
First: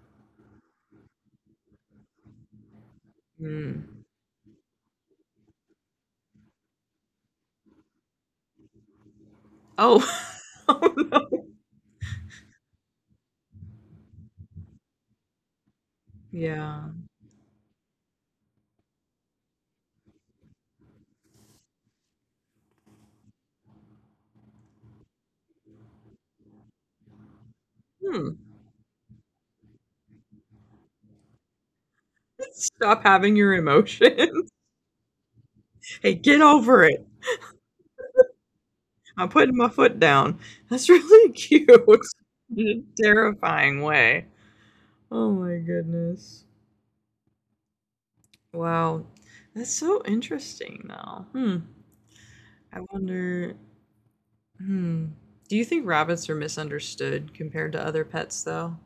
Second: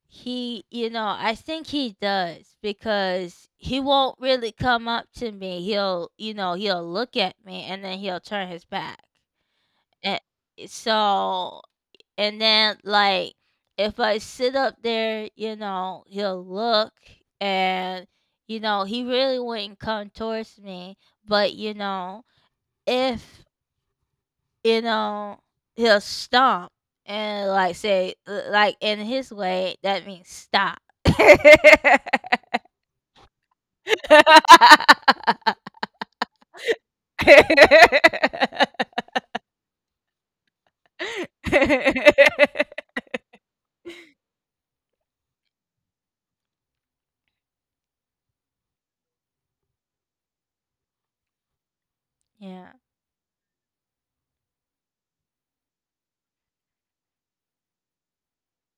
Speaker 1: he, you know, I think he does because he
Speaker 2: Mm.
Speaker 1: won't really come up to me. He'll, you know, he'll look at me and then he'll turn his back. And
Speaker 2: Oh. Oh no.
Speaker 1: so and then, like, if I sit up there, you know, he'll
Speaker 2: Yeah.
Speaker 1: look and, you know, he really wouldn't come towards me. But, you know, if, you know, he'll stomp and, like, say,
Speaker 2: Hmm.
Speaker 1: like, in his way, that means stop.
Speaker 2: Stop having your emotions. Hey, get over it. I'm putting my foot down. That's really cute in a terrifying way. Oh my goodness. Wow. That's so interesting though. Hmm.
Speaker 1: Yeah.
Speaker 2: I wonder, hmm. Do you think rabbits are misunderstood compared to other pets though?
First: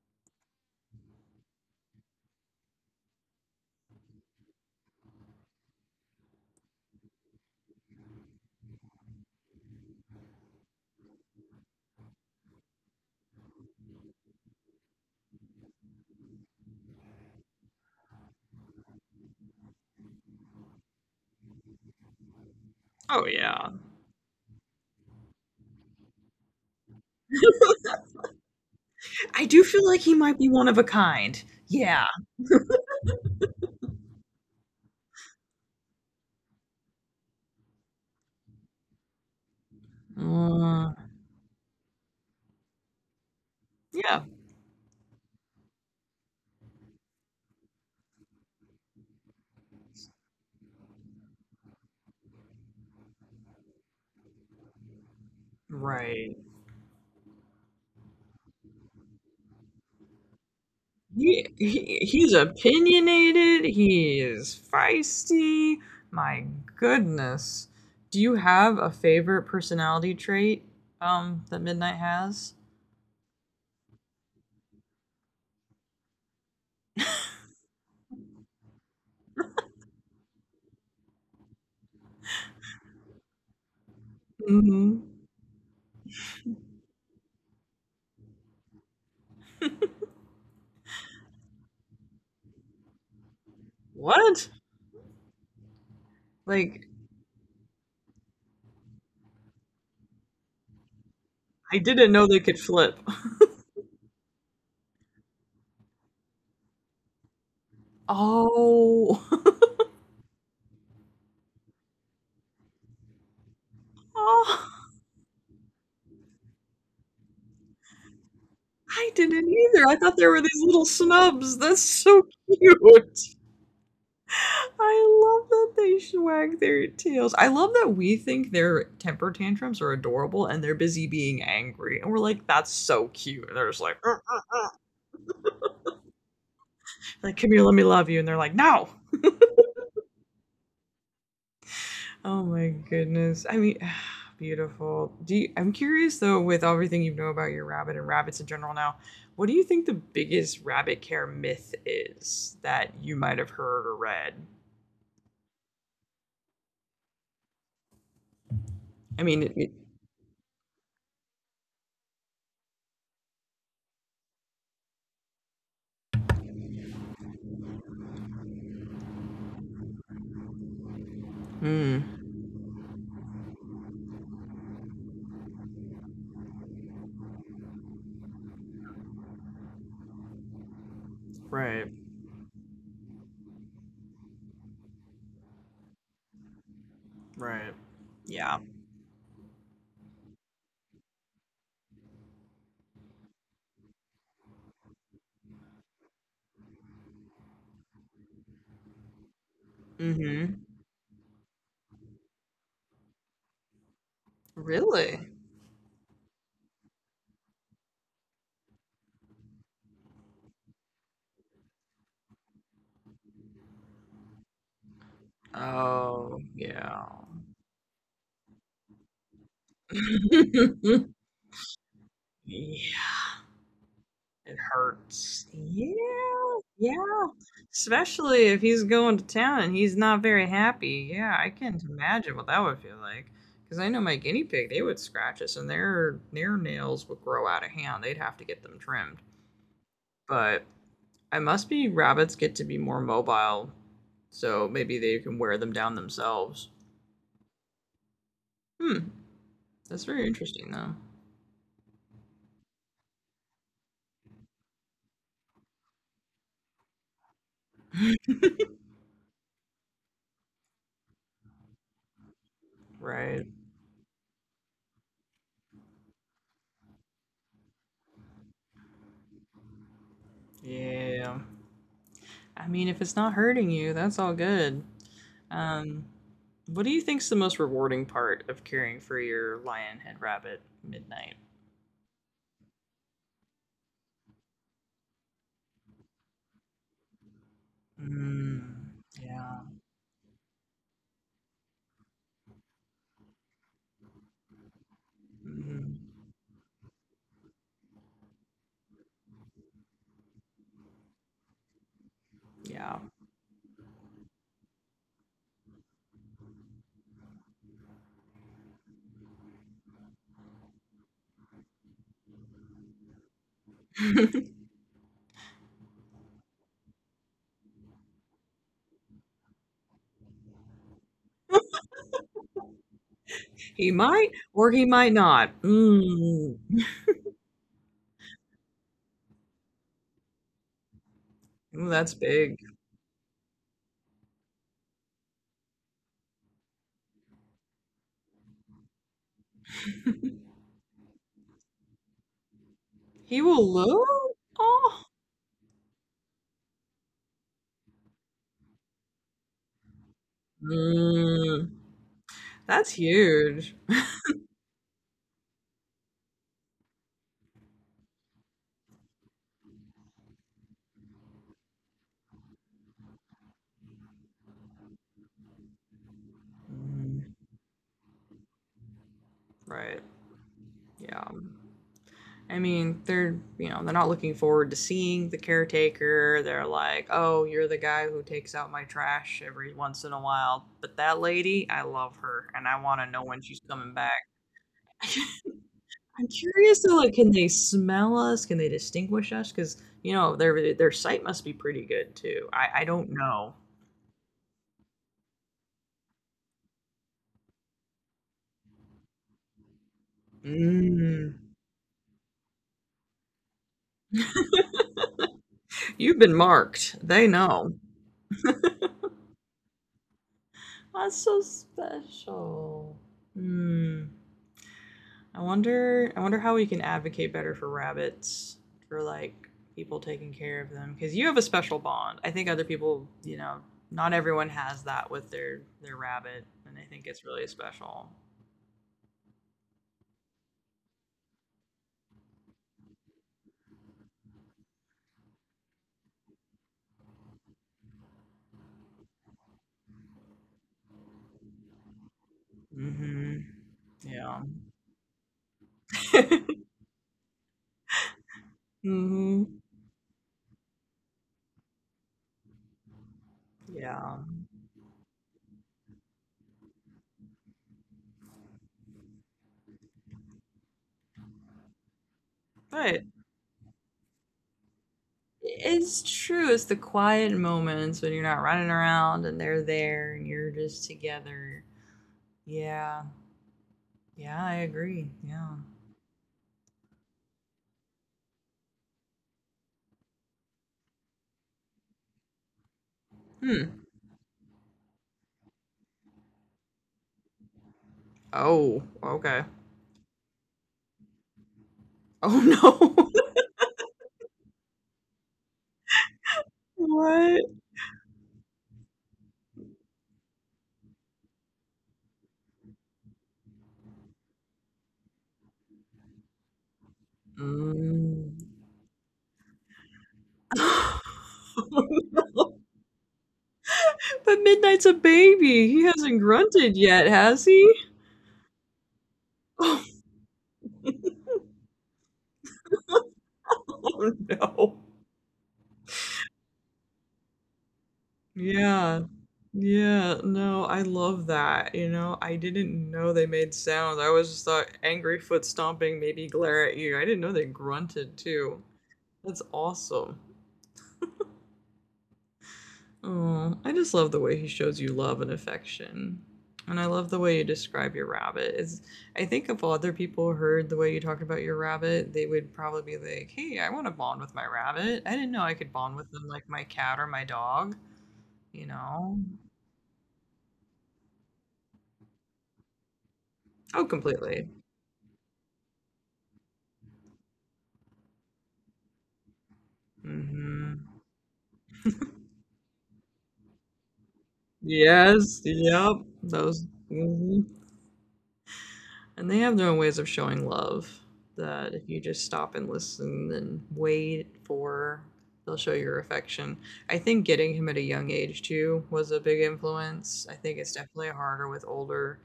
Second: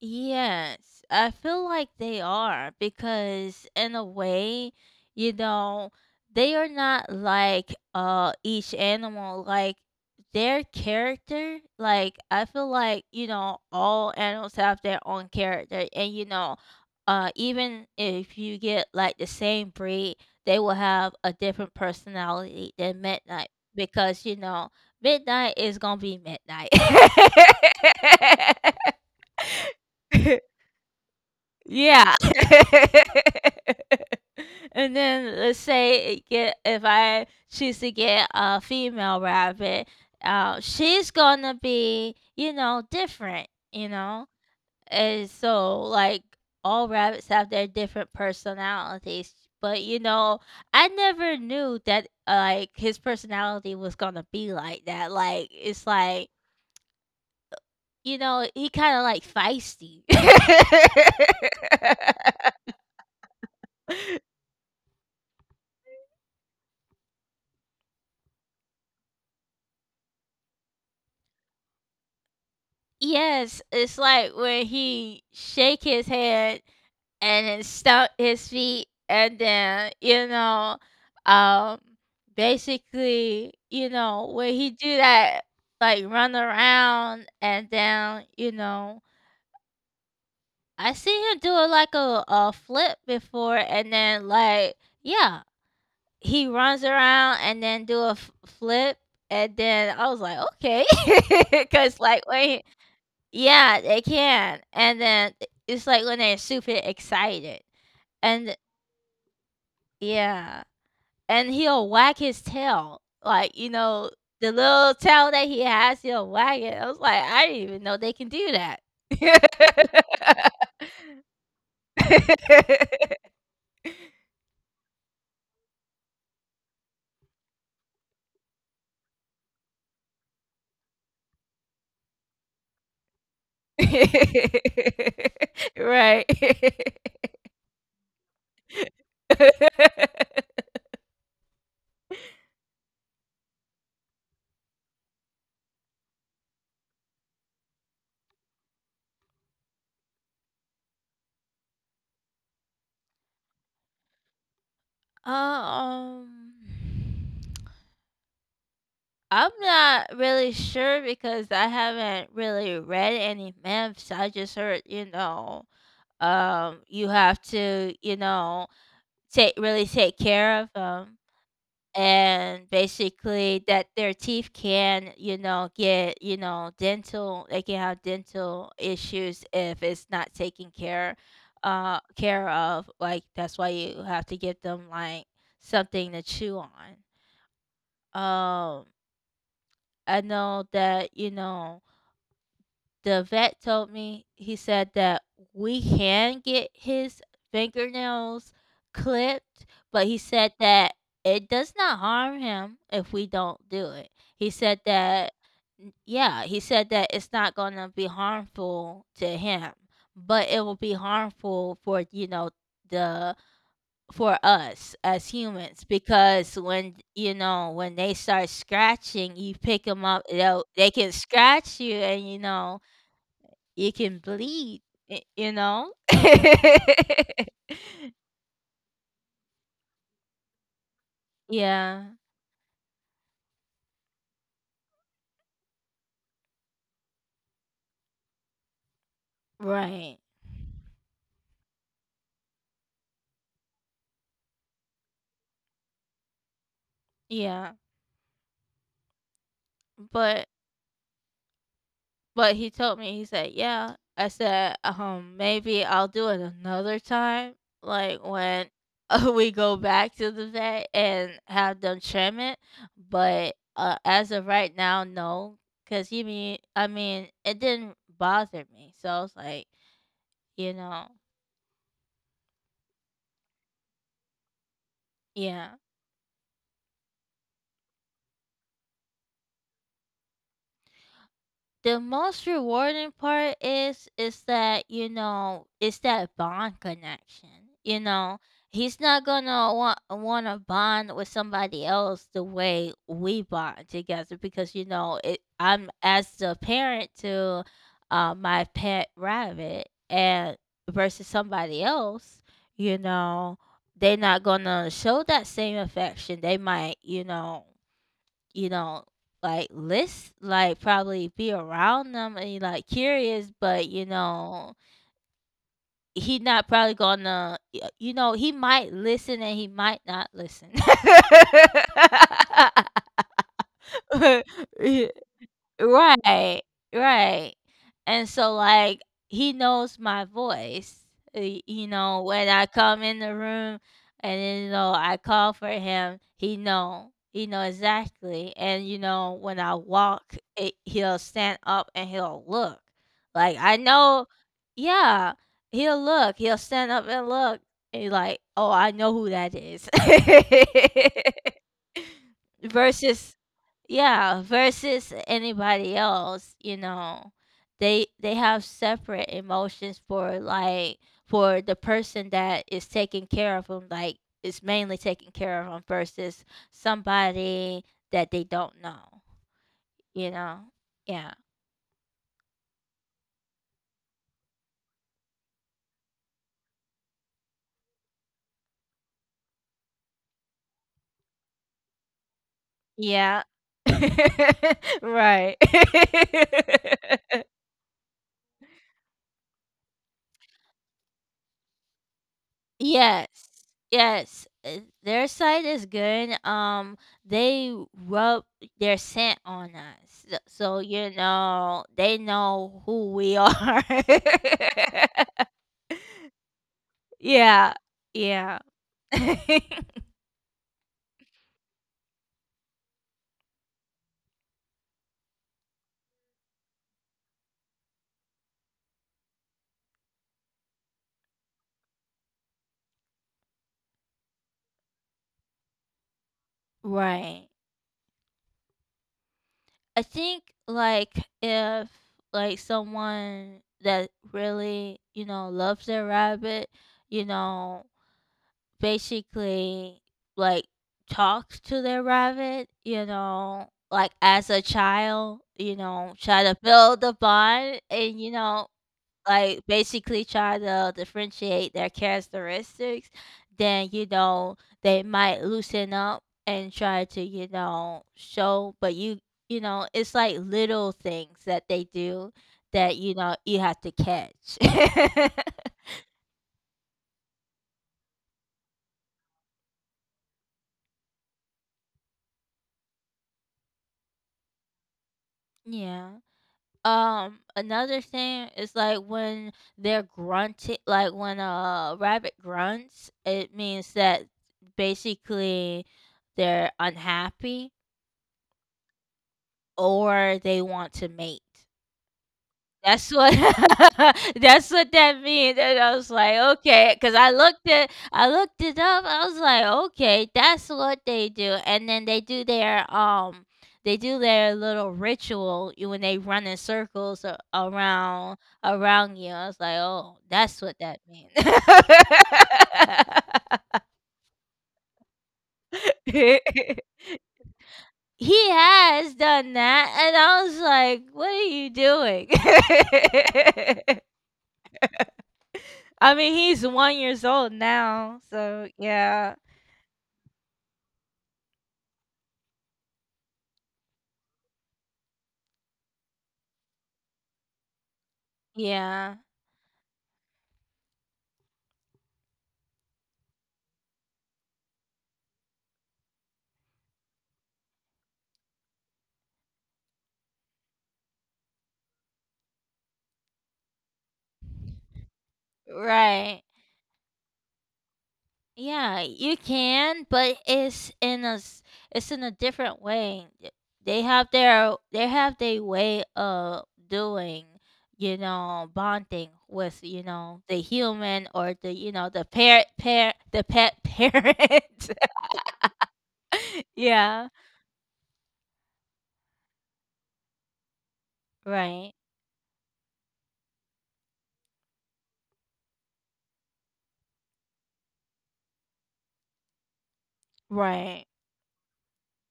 Speaker 1: Yes, I feel like they are because in a way, you know, they are not like each animal like their character. Like I feel like, you know, all animals have their own character, and you know, even if you get like the same breed, they will have a different personality than
Speaker 2: Oh
Speaker 1: Midnight
Speaker 2: yeah.
Speaker 1: because you know, Midnight is going to be Midnight.
Speaker 2: I do feel like he might be one of a kind. Yeah.
Speaker 1: Yeah. And then let's say it get if I choose to get a female rabbit,
Speaker 2: Uh,
Speaker 1: she's gonna be, you know, different, you know?
Speaker 2: yeah.
Speaker 1: And so like all rabbits have their different personalities. But you know, I never knew that like his personality was gonna be like that. Like it's like,
Speaker 2: Right.
Speaker 1: you know, he kinda like feisty.
Speaker 2: He, he he's opinionated, he is feisty. My goodness. Do you have a favorite personality trait that Midnight has?
Speaker 1: Yes, it's like when he shake his head and then stomp his feet and then, you know, um basically, you know, when he
Speaker 2: Mhm.
Speaker 1: do that like run around and then, you know, I see him do it like a flip before and then
Speaker 2: What?
Speaker 1: like yeah, he runs
Speaker 2: Like
Speaker 1: around and then do a flip and then I was like, okay,
Speaker 2: I
Speaker 1: because
Speaker 2: didn't
Speaker 1: like
Speaker 2: know they
Speaker 1: when
Speaker 2: could flip.
Speaker 1: yeah, they can, and then I it's like when they're super excited, and
Speaker 2: Oh.
Speaker 1: yeah, and he'll wag his tail, like, you know, the little
Speaker 2: Oh,
Speaker 1: tail that he has, he'll wag it. I was like, "I didn't even know they can do that."
Speaker 2: I didn't either. I thought there were these little snubs. That's so cute. I love that they swag their tails. I love that we think their temper tantrums are adorable and they're busy being angry. And we're like, that's so cute. And they're just like, uh."
Speaker 1: Right.
Speaker 2: Like, come here, let me love you. And they're like, no. Oh my goodness. I mean, beautiful. Do you, I'm curious though, with everything you know about your rabbit and rabbits in general now, what do you think the biggest rabbit care myth is that you might have heard or read?
Speaker 1: um
Speaker 2: I mean,
Speaker 1: I'm not really sure because I haven't really read any myths. I just heard, you know, you have to, you know, take really take care of them,
Speaker 2: mm,
Speaker 1: and basically that their teeth can, you know, get, you know, dental. They can have dental issues if it's not taken care,
Speaker 2: right,
Speaker 1: uh, care of. Like that's why you have to give them like something to chew on.
Speaker 2: right. Yeah.
Speaker 1: Um, I know that you know the vet told me, he said that we can get his fingernails clipped, but he
Speaker 2: Mm hmm.
Speaker 1: said that it does not harm him if we don't do it. He said
Speaker 2: Really?
Speaker 1: that, yeah, he said that it's not going to be harmful to him, but it will be harmful for, you know, the for us as humans
Speaker 2: Oh,
Speaker 1: because when
Speaker 2: yeah.
Speaker 1: you know when they start scratching you pick them up they can scratch you, and you know
Speaker 2: Yeah,
Speaker 1: it can
Speaker 2: it
Speaker 1: bleed.
Speaker 2: hurts.
Speaker 1: You know?
Speaker 2: Yeah, yeah. Especially if he's going to town and he's not very happy. Yeah, I can't
Speaker 1: Yeah,
Speaker 2: imagine what that would feel like. Because I know my guinea pig, they would scratch us and their nails would grow out of hand. They'd have to get them trimmed.
Speaker 1: right.
Speaker 2: But I must be rabbits get to be more mobile, so maybe they can wear them down themselves.
Speaker 1: Yeah,
Speaker 2: Hmm, that's very
Speaker 1: but
Speaker 2: interesting though.
Speaker 1: but he told me. He said, "Yeah." I said, maybe I'll do it another time, like when we go back to the vet and have them trim it."
Speaker 2: Right.
Speaker 1: But as of right now, no, because you mean I mean it didn't bother me, so I was like, you know,
Speaker 2: Yeah. I mean, if it's not hurting you, that's all good.
Speaker 1: yeah.
Speaker 2: Um, what do you think's the most rewarding part of caring for your lion head rabbit Midnight?
Speaker 1: The most rewarding part is that you know it's that bond connection, you know, he's
Speaker 2: Mm,
Speaker 1: not
Speaker 2: yeah.
Speaker 1: gonna want to bond with somebody else the way we bond together because you know it I'm
Speaker 2: Mm,
Speaker 1: as the parent to my pet rabbit and versus somebody else, you
Speaker 2: yeah.
Speaker 1: know, they're not gonna show that same affection. They might, you know, you know, like list like probably be around them and like curious, but you know, he not probably gonna you know, he might listen and he might not listen.
Speaker 2: He might or he might not. Mm,
Speaker 1: Right,
Speaker 2: ooh,
Speaker 1: right. And so like he knows my voice. You
Speaker 2: that's
Speaker 1: know, when
Speaker 2: big.
Speaker 1: I come in the room and you know I call for him, he know. He know exactly. And you know, when I walk, it, he'll stand up and he'll look.
Speaker 2: He
Speaker 1: Like
Speaker 2: will
Speaker 1: I
Speaker 2: low?
Speaker 1: know
Speaker 2: Oh.
Speaker 1: yeah, he'll look. He'll stand up and look. And he's like, "Oh, I know who that is."
Speaker 2: Mm, that's
Speaker 1: Versus
Speaker 2: huge.
Speaker 1: yeah, versus anybody else, you know. They have separate emotions for like for the person that is taking care of them, like is mainly taking care of them versus
Speaker 2: Mm,
Speaker 1: somebody that they don't know,
Speaker 2: right.
Speaker 1: you know.
Speaker 2: Yeah.
Speaker 1: Yeah.
Speaker 2: I mean, they're you know they're not looking forward to seeing the caretaker. They're like, oh, you're the guy who takes out my trash every once in a while. But that lady, I love her, and I want to know
Speaker 1: Yeah.
Speaker 2: when she's coming back.
Speaker 1: Right.
Speaker 2: I'm curious though, like, can they smell us? Can they distinguish us? Because you know their sight must be pretty good too. I don't know.
Speaker 1: Yes. Yes. Their side is good. Um, they rub their scent on us. So, so you
Speaker 2: Mm,
Speaker 1: know, they know who we are.
Speaker 2: you've been marked. They
Speaker 1: Yeah.
Speaker 2: know.
Speaker 1: Yeah.
Speaker 2: That's so special. Mm. I wonder. I wonder how we can advocate better for rabbits for like people taking care of them because you have a special bond. I think other people, you know, not everyone has that with their rabbit, and I think it's
Speaker 1: Right.
Speaker 2: really special.
Speaker 1: I think like if like someone that really, you know, loves their rabbit, you know, basically like talks to their rabbit, you
Speaker 2: Hmm.
Speaker 1: know, like as
Speaker 2: Yeah.
Speaker 1: a child, you know, try to build a bond and you know,
Speaker 2: Hmm.
Speaker 1: like basically try to differentiate their characteristics, then you
Speaker 2: Yeah.
Speaker 1: know, they might loosen up and try to, you know, show but you know, it's like little things that they do that,
Speaker 2: But
Speaker 1: you know, you have to catch.
Speaker 2: it's true. It's the quiet moments when you're not running around and they're there and you're just together. Yeah. Yeah, I agree. Yeah.
Speaker 1: Yeah. Another thing is like when they're grunting, like when a rabbit grunts, it
Speaker 2: Hmm.
Speaker 1: means that basically they're unhappy
Speaker 2: Oh, okay.
Speaker 1: or they want to mate.
Speaker 2: Oh
Speaker 1: That's
Speaker 2: no.
Speaker 1: what that's what that means. And I was like, okay, because
Speaker 2: What?
Speaker 1: I looked it up. I was like, okay, that's what they do. And then they do their little ritual when they run in circles
Speaker 2: Mm.
Speaker 1: around you. I was like, oh, that's what that
Speaker 2: Oh,
Speaker 1: means.
Speaker 2: no. But Midnight's a baby. He hasn't
Speaker 1: He
Speaker 2: grunted yet, has he?
Speaker 1: has done that, and I was like, what are you doing?
Speaker 2: Oh, no.
Speaker 1: I mean, he's 1 years old now, so
Speaker 2: Yeah.
Speaker 1: yeah.
Speaker 2: Yeah. No, I love that, you know? I didn't know they made sounds. I always just thought angry foot stomping, maybe glare at you. I didn't know they grunted too.
Speaker 1: Yeah,
Speaker 2: That's awesome. Oh, I just love the way he shows you love and affection. And I love the way you describe your rabbit. It's, I think if other people heard the way you talked about your rabbit, they would probably be like, hey, I want to bond with my rabbit. I didn't know I could bond with them
Speaker 1: right.
Speaker 2: like my cat or my dog, you
Speaker 1: Yeah,
Speaker 2: know?
Speaker 1: you can, but it's in a different way. Th
Speaker 2: Oh,
Speaker 1: They have
Speaker 2: completely.
Speaker 1: their they have their way of doing, you know, bonding with, you know, the
Speaker 2: Hmm.
Speaker 1: human or the, you know, the parent the pet parent.
Speaker 2: Yes, yep. Those.
Speaker 1: Yeah,
Speaker 2: Mhm. And they have their own ways of showing love that
Speaker 1: right,
Speaker 2: if you just stop and listen and wait for, they'll show your affection. I think getting him at a young age too was a big influence. I think it's
Speaker 1: right,
Speaker 2: definitely harder with older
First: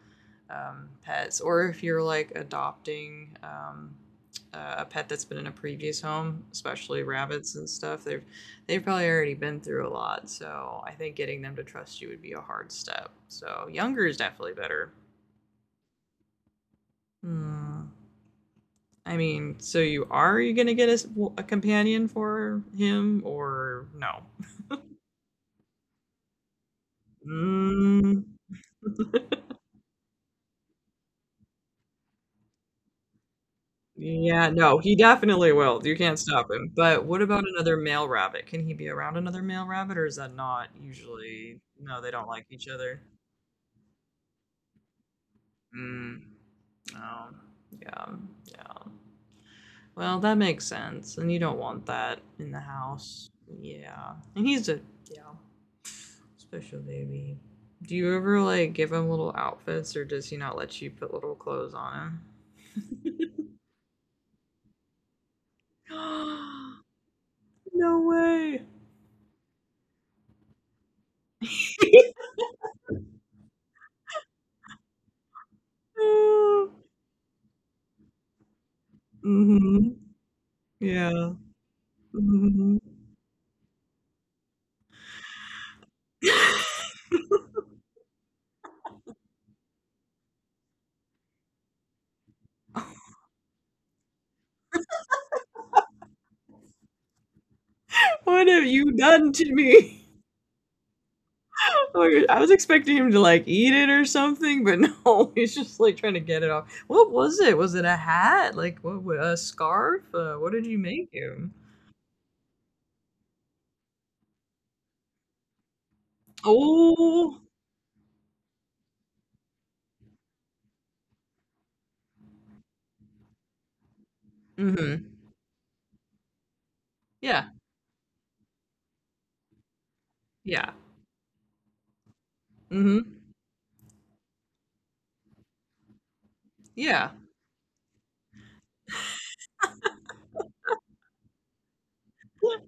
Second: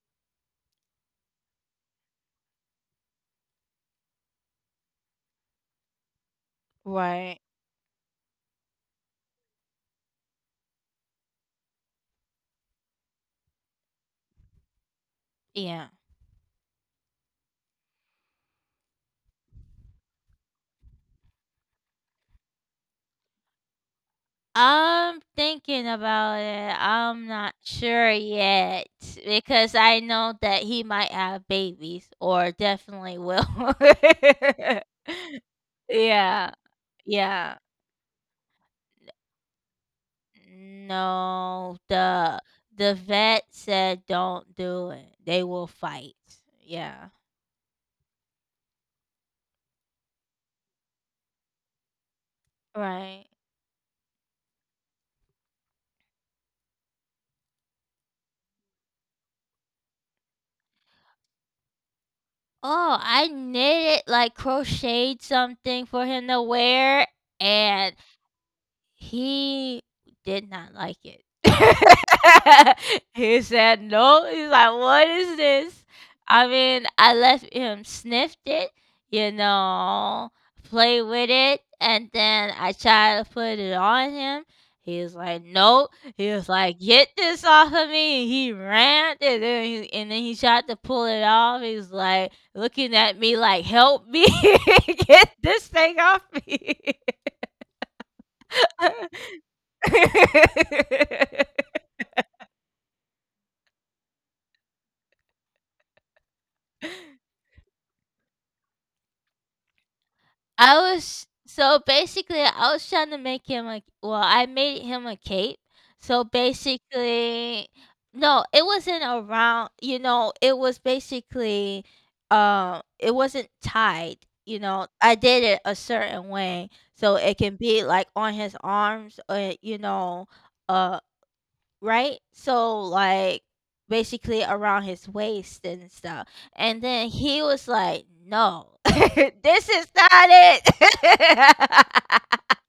Speaker 2: pets, or if you're like adopting a pet that's been in a previous home, especially
Speaker 1: right.
Speaker 2: rabbits and stuff. They've probably already been through a lot, so I think getting them to trust you would be a hard step. So younger is definitely better.
Speaker 1: Yeah.
Speaker 2: Hmm. I mean, so you are you gonna get a, s- w- a companion for him or no?
Speaker 1: I'm thinking about it. I'm not sure
Speaker 2: Mm.
Speaker 1: yet because I know that he might have babies or definitely will.
Speaker 2: Yeah, no, he definitely will. You can't stop
Speaker 1: Yeah.
Speaker 2: him. But what about
Speaker 1: Yeah.
Speaker 2: another male rabbit? Can he be around another male rabbit, or is that not usually?
Speaker 1: No,
Speaker 2: No, they don't
Speaker 1: the
Speaker 2: like each
Speaker 1: the
Speaker 2: other.
Speaker 1: vet said don't do it. They will fight.
Speaker 2: Mm,
Speaker 1: Yeah.
Speaker 2: oh, yeah, yeah. Well, that makes sense. And you don't want that in the
Speaker 1: Right.
Speaker 2: house. Yeah. And he's a yeah. Special baby. Do you ever like give him little outfits or does he not let you put little clothes on
Speaker 1: Oh, I
Speaker 2: him?
Speaker 1: knitted like crocheted something for him to wear and
Speaker 2: No way.
Speaker 1: he did not like it. He said, "No." He's like, "What is this?" I mean, I left him sniffed it, you
Speaker 2: Mm-hmm.
Speaker 1: know, play with
Speaker 2: Yeah.
Speaker 1: it, and then I
Speaker 2: Mm-hmm.
Speaker 1: tried to put it on him. He was like, "No." He was like, "Get this off of me." And he ran, and then he tried to pull it off. He was like looking at me like, "Help me get this thing off me."
Speaker 2: What have you done to me? Like, I was expecting him to like eat it or something, but no, he's just like trying to get it off. What was it? Was it a hat? Like what? A scarf? What did you
Speaker 1: I
Speaker 2: make
Speaker 1: was
Speaker 2: him?
Speaker 1: so basically I was trying to make him a well, I made him a cape. So
Speaker 2: Oh,
Speaker 1: basically no, it wasn't around you know, it was basically it wasn't tied, you know.
Speaker 2: mm-hmm.
Speaker 1: I did it a certain way so it
Speaker 2: Yeah,
Speaker 1: can be like on his arms or you know,
Speaker 2: yeah,
Speaker 1: uh right? So
Speaker 2: mm-hmm.
Speaker 1: like basically around his waist and stuff. And then
Speaker 2: Yeah.
Speaker 1: he was like, "No. This is not it."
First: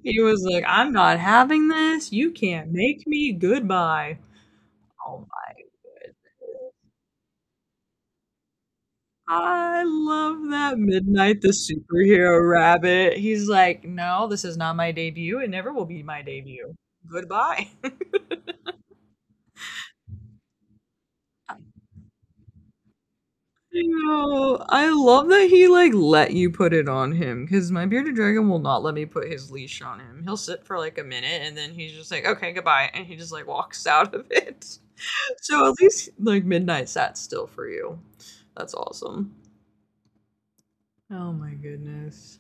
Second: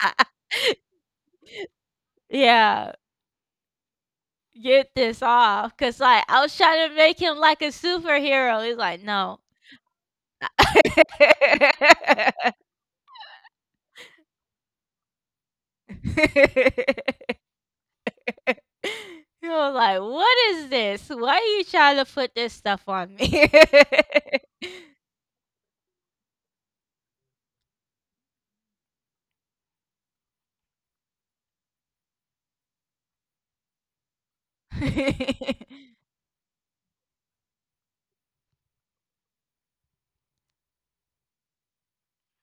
Speaker 2: He was like, "I'm not having this. You can't
Speaker 1: Yeah.
Speaker 2: make me. Goodbye."
Speaker 1: Get
Speaker 2: Oh
Speaker 1: this
Speaker 2: my
Speaker 1: off cuz
Speaker 2: goodness.
Speaker 1: like I was trying to make him like a superhero. He's like, "No."
Speaker 2: I love that Midnight the Superhero Rabbit. He's like, "No, this is not my debut. It never will be my debut. Goodbye."
Speaker 1: He was like, "What is this? Why are you trying to put this stuff on me?"
Speaker 2: Ew, I love that he, like, let you put it on him because my bearded dragon will not let me put his leash on him. He'll sit for, like, a minute, and then he's just like, "Okay, goodbye," and he just, like, walks out of it. So at least, like, Midnight sat still for you. That's awesome. Oh my goodness.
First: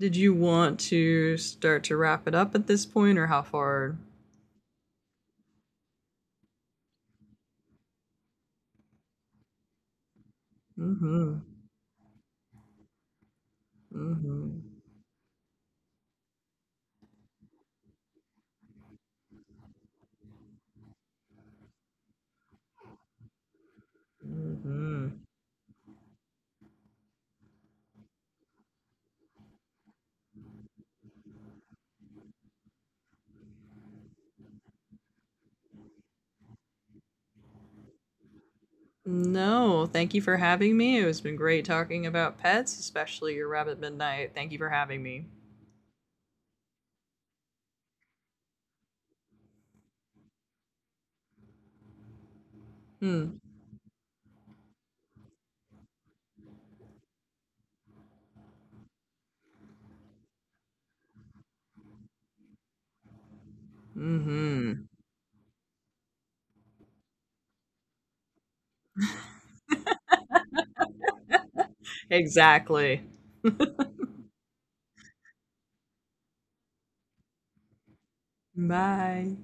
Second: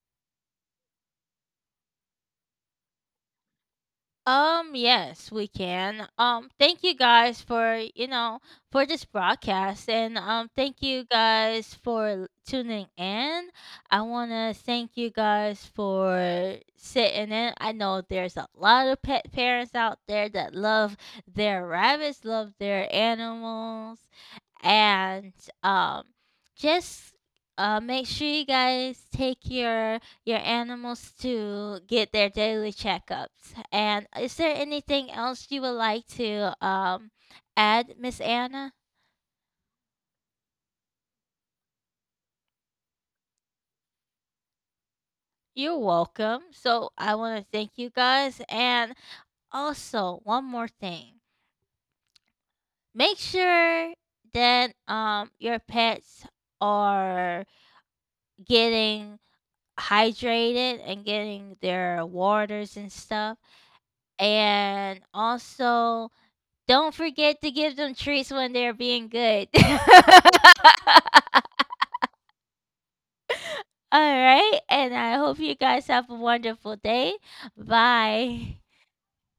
Speaker 2: Did you want to start to wrap it up at this point, or how far?
Speaker 1: Yes, we can. Thank you guys for, you know, for this broadcast and thank you
Speaker 2: Mhm.
Speaker 1: guys for tuning in. I want to
Speaker 2: Mhm.
Speaker 1: thank you guys for sitting in. I know there's a lot of pet parents out there that love their rabbits, love their animals
Speaker 2: Mhm.
Speaker 1: and um just make sure you guys take your animals to get their daily checkups. And is there anything else you would like to add, Miss Anna?
Speaker 2: No, thank you for having me. It has been great talking about pets, especially your rabbit Midnight. Thank you for having me.
Speaker 1: You're welcome. So I want to thank you guys. And also, one more thing, make
Speaker 2: Hmm.
Speaker 1: sure that your pets are getting hydrated and getting their waters and stuff.
Speaker 2: Mm-hmm.
Speaker 1: And also, don't forget to give them treats when they're being good. All
Speaker 2: Exactly.
Speaker 1: right. And I hope you guys have a wonderful day. Bye.
Speaker 2: Bye.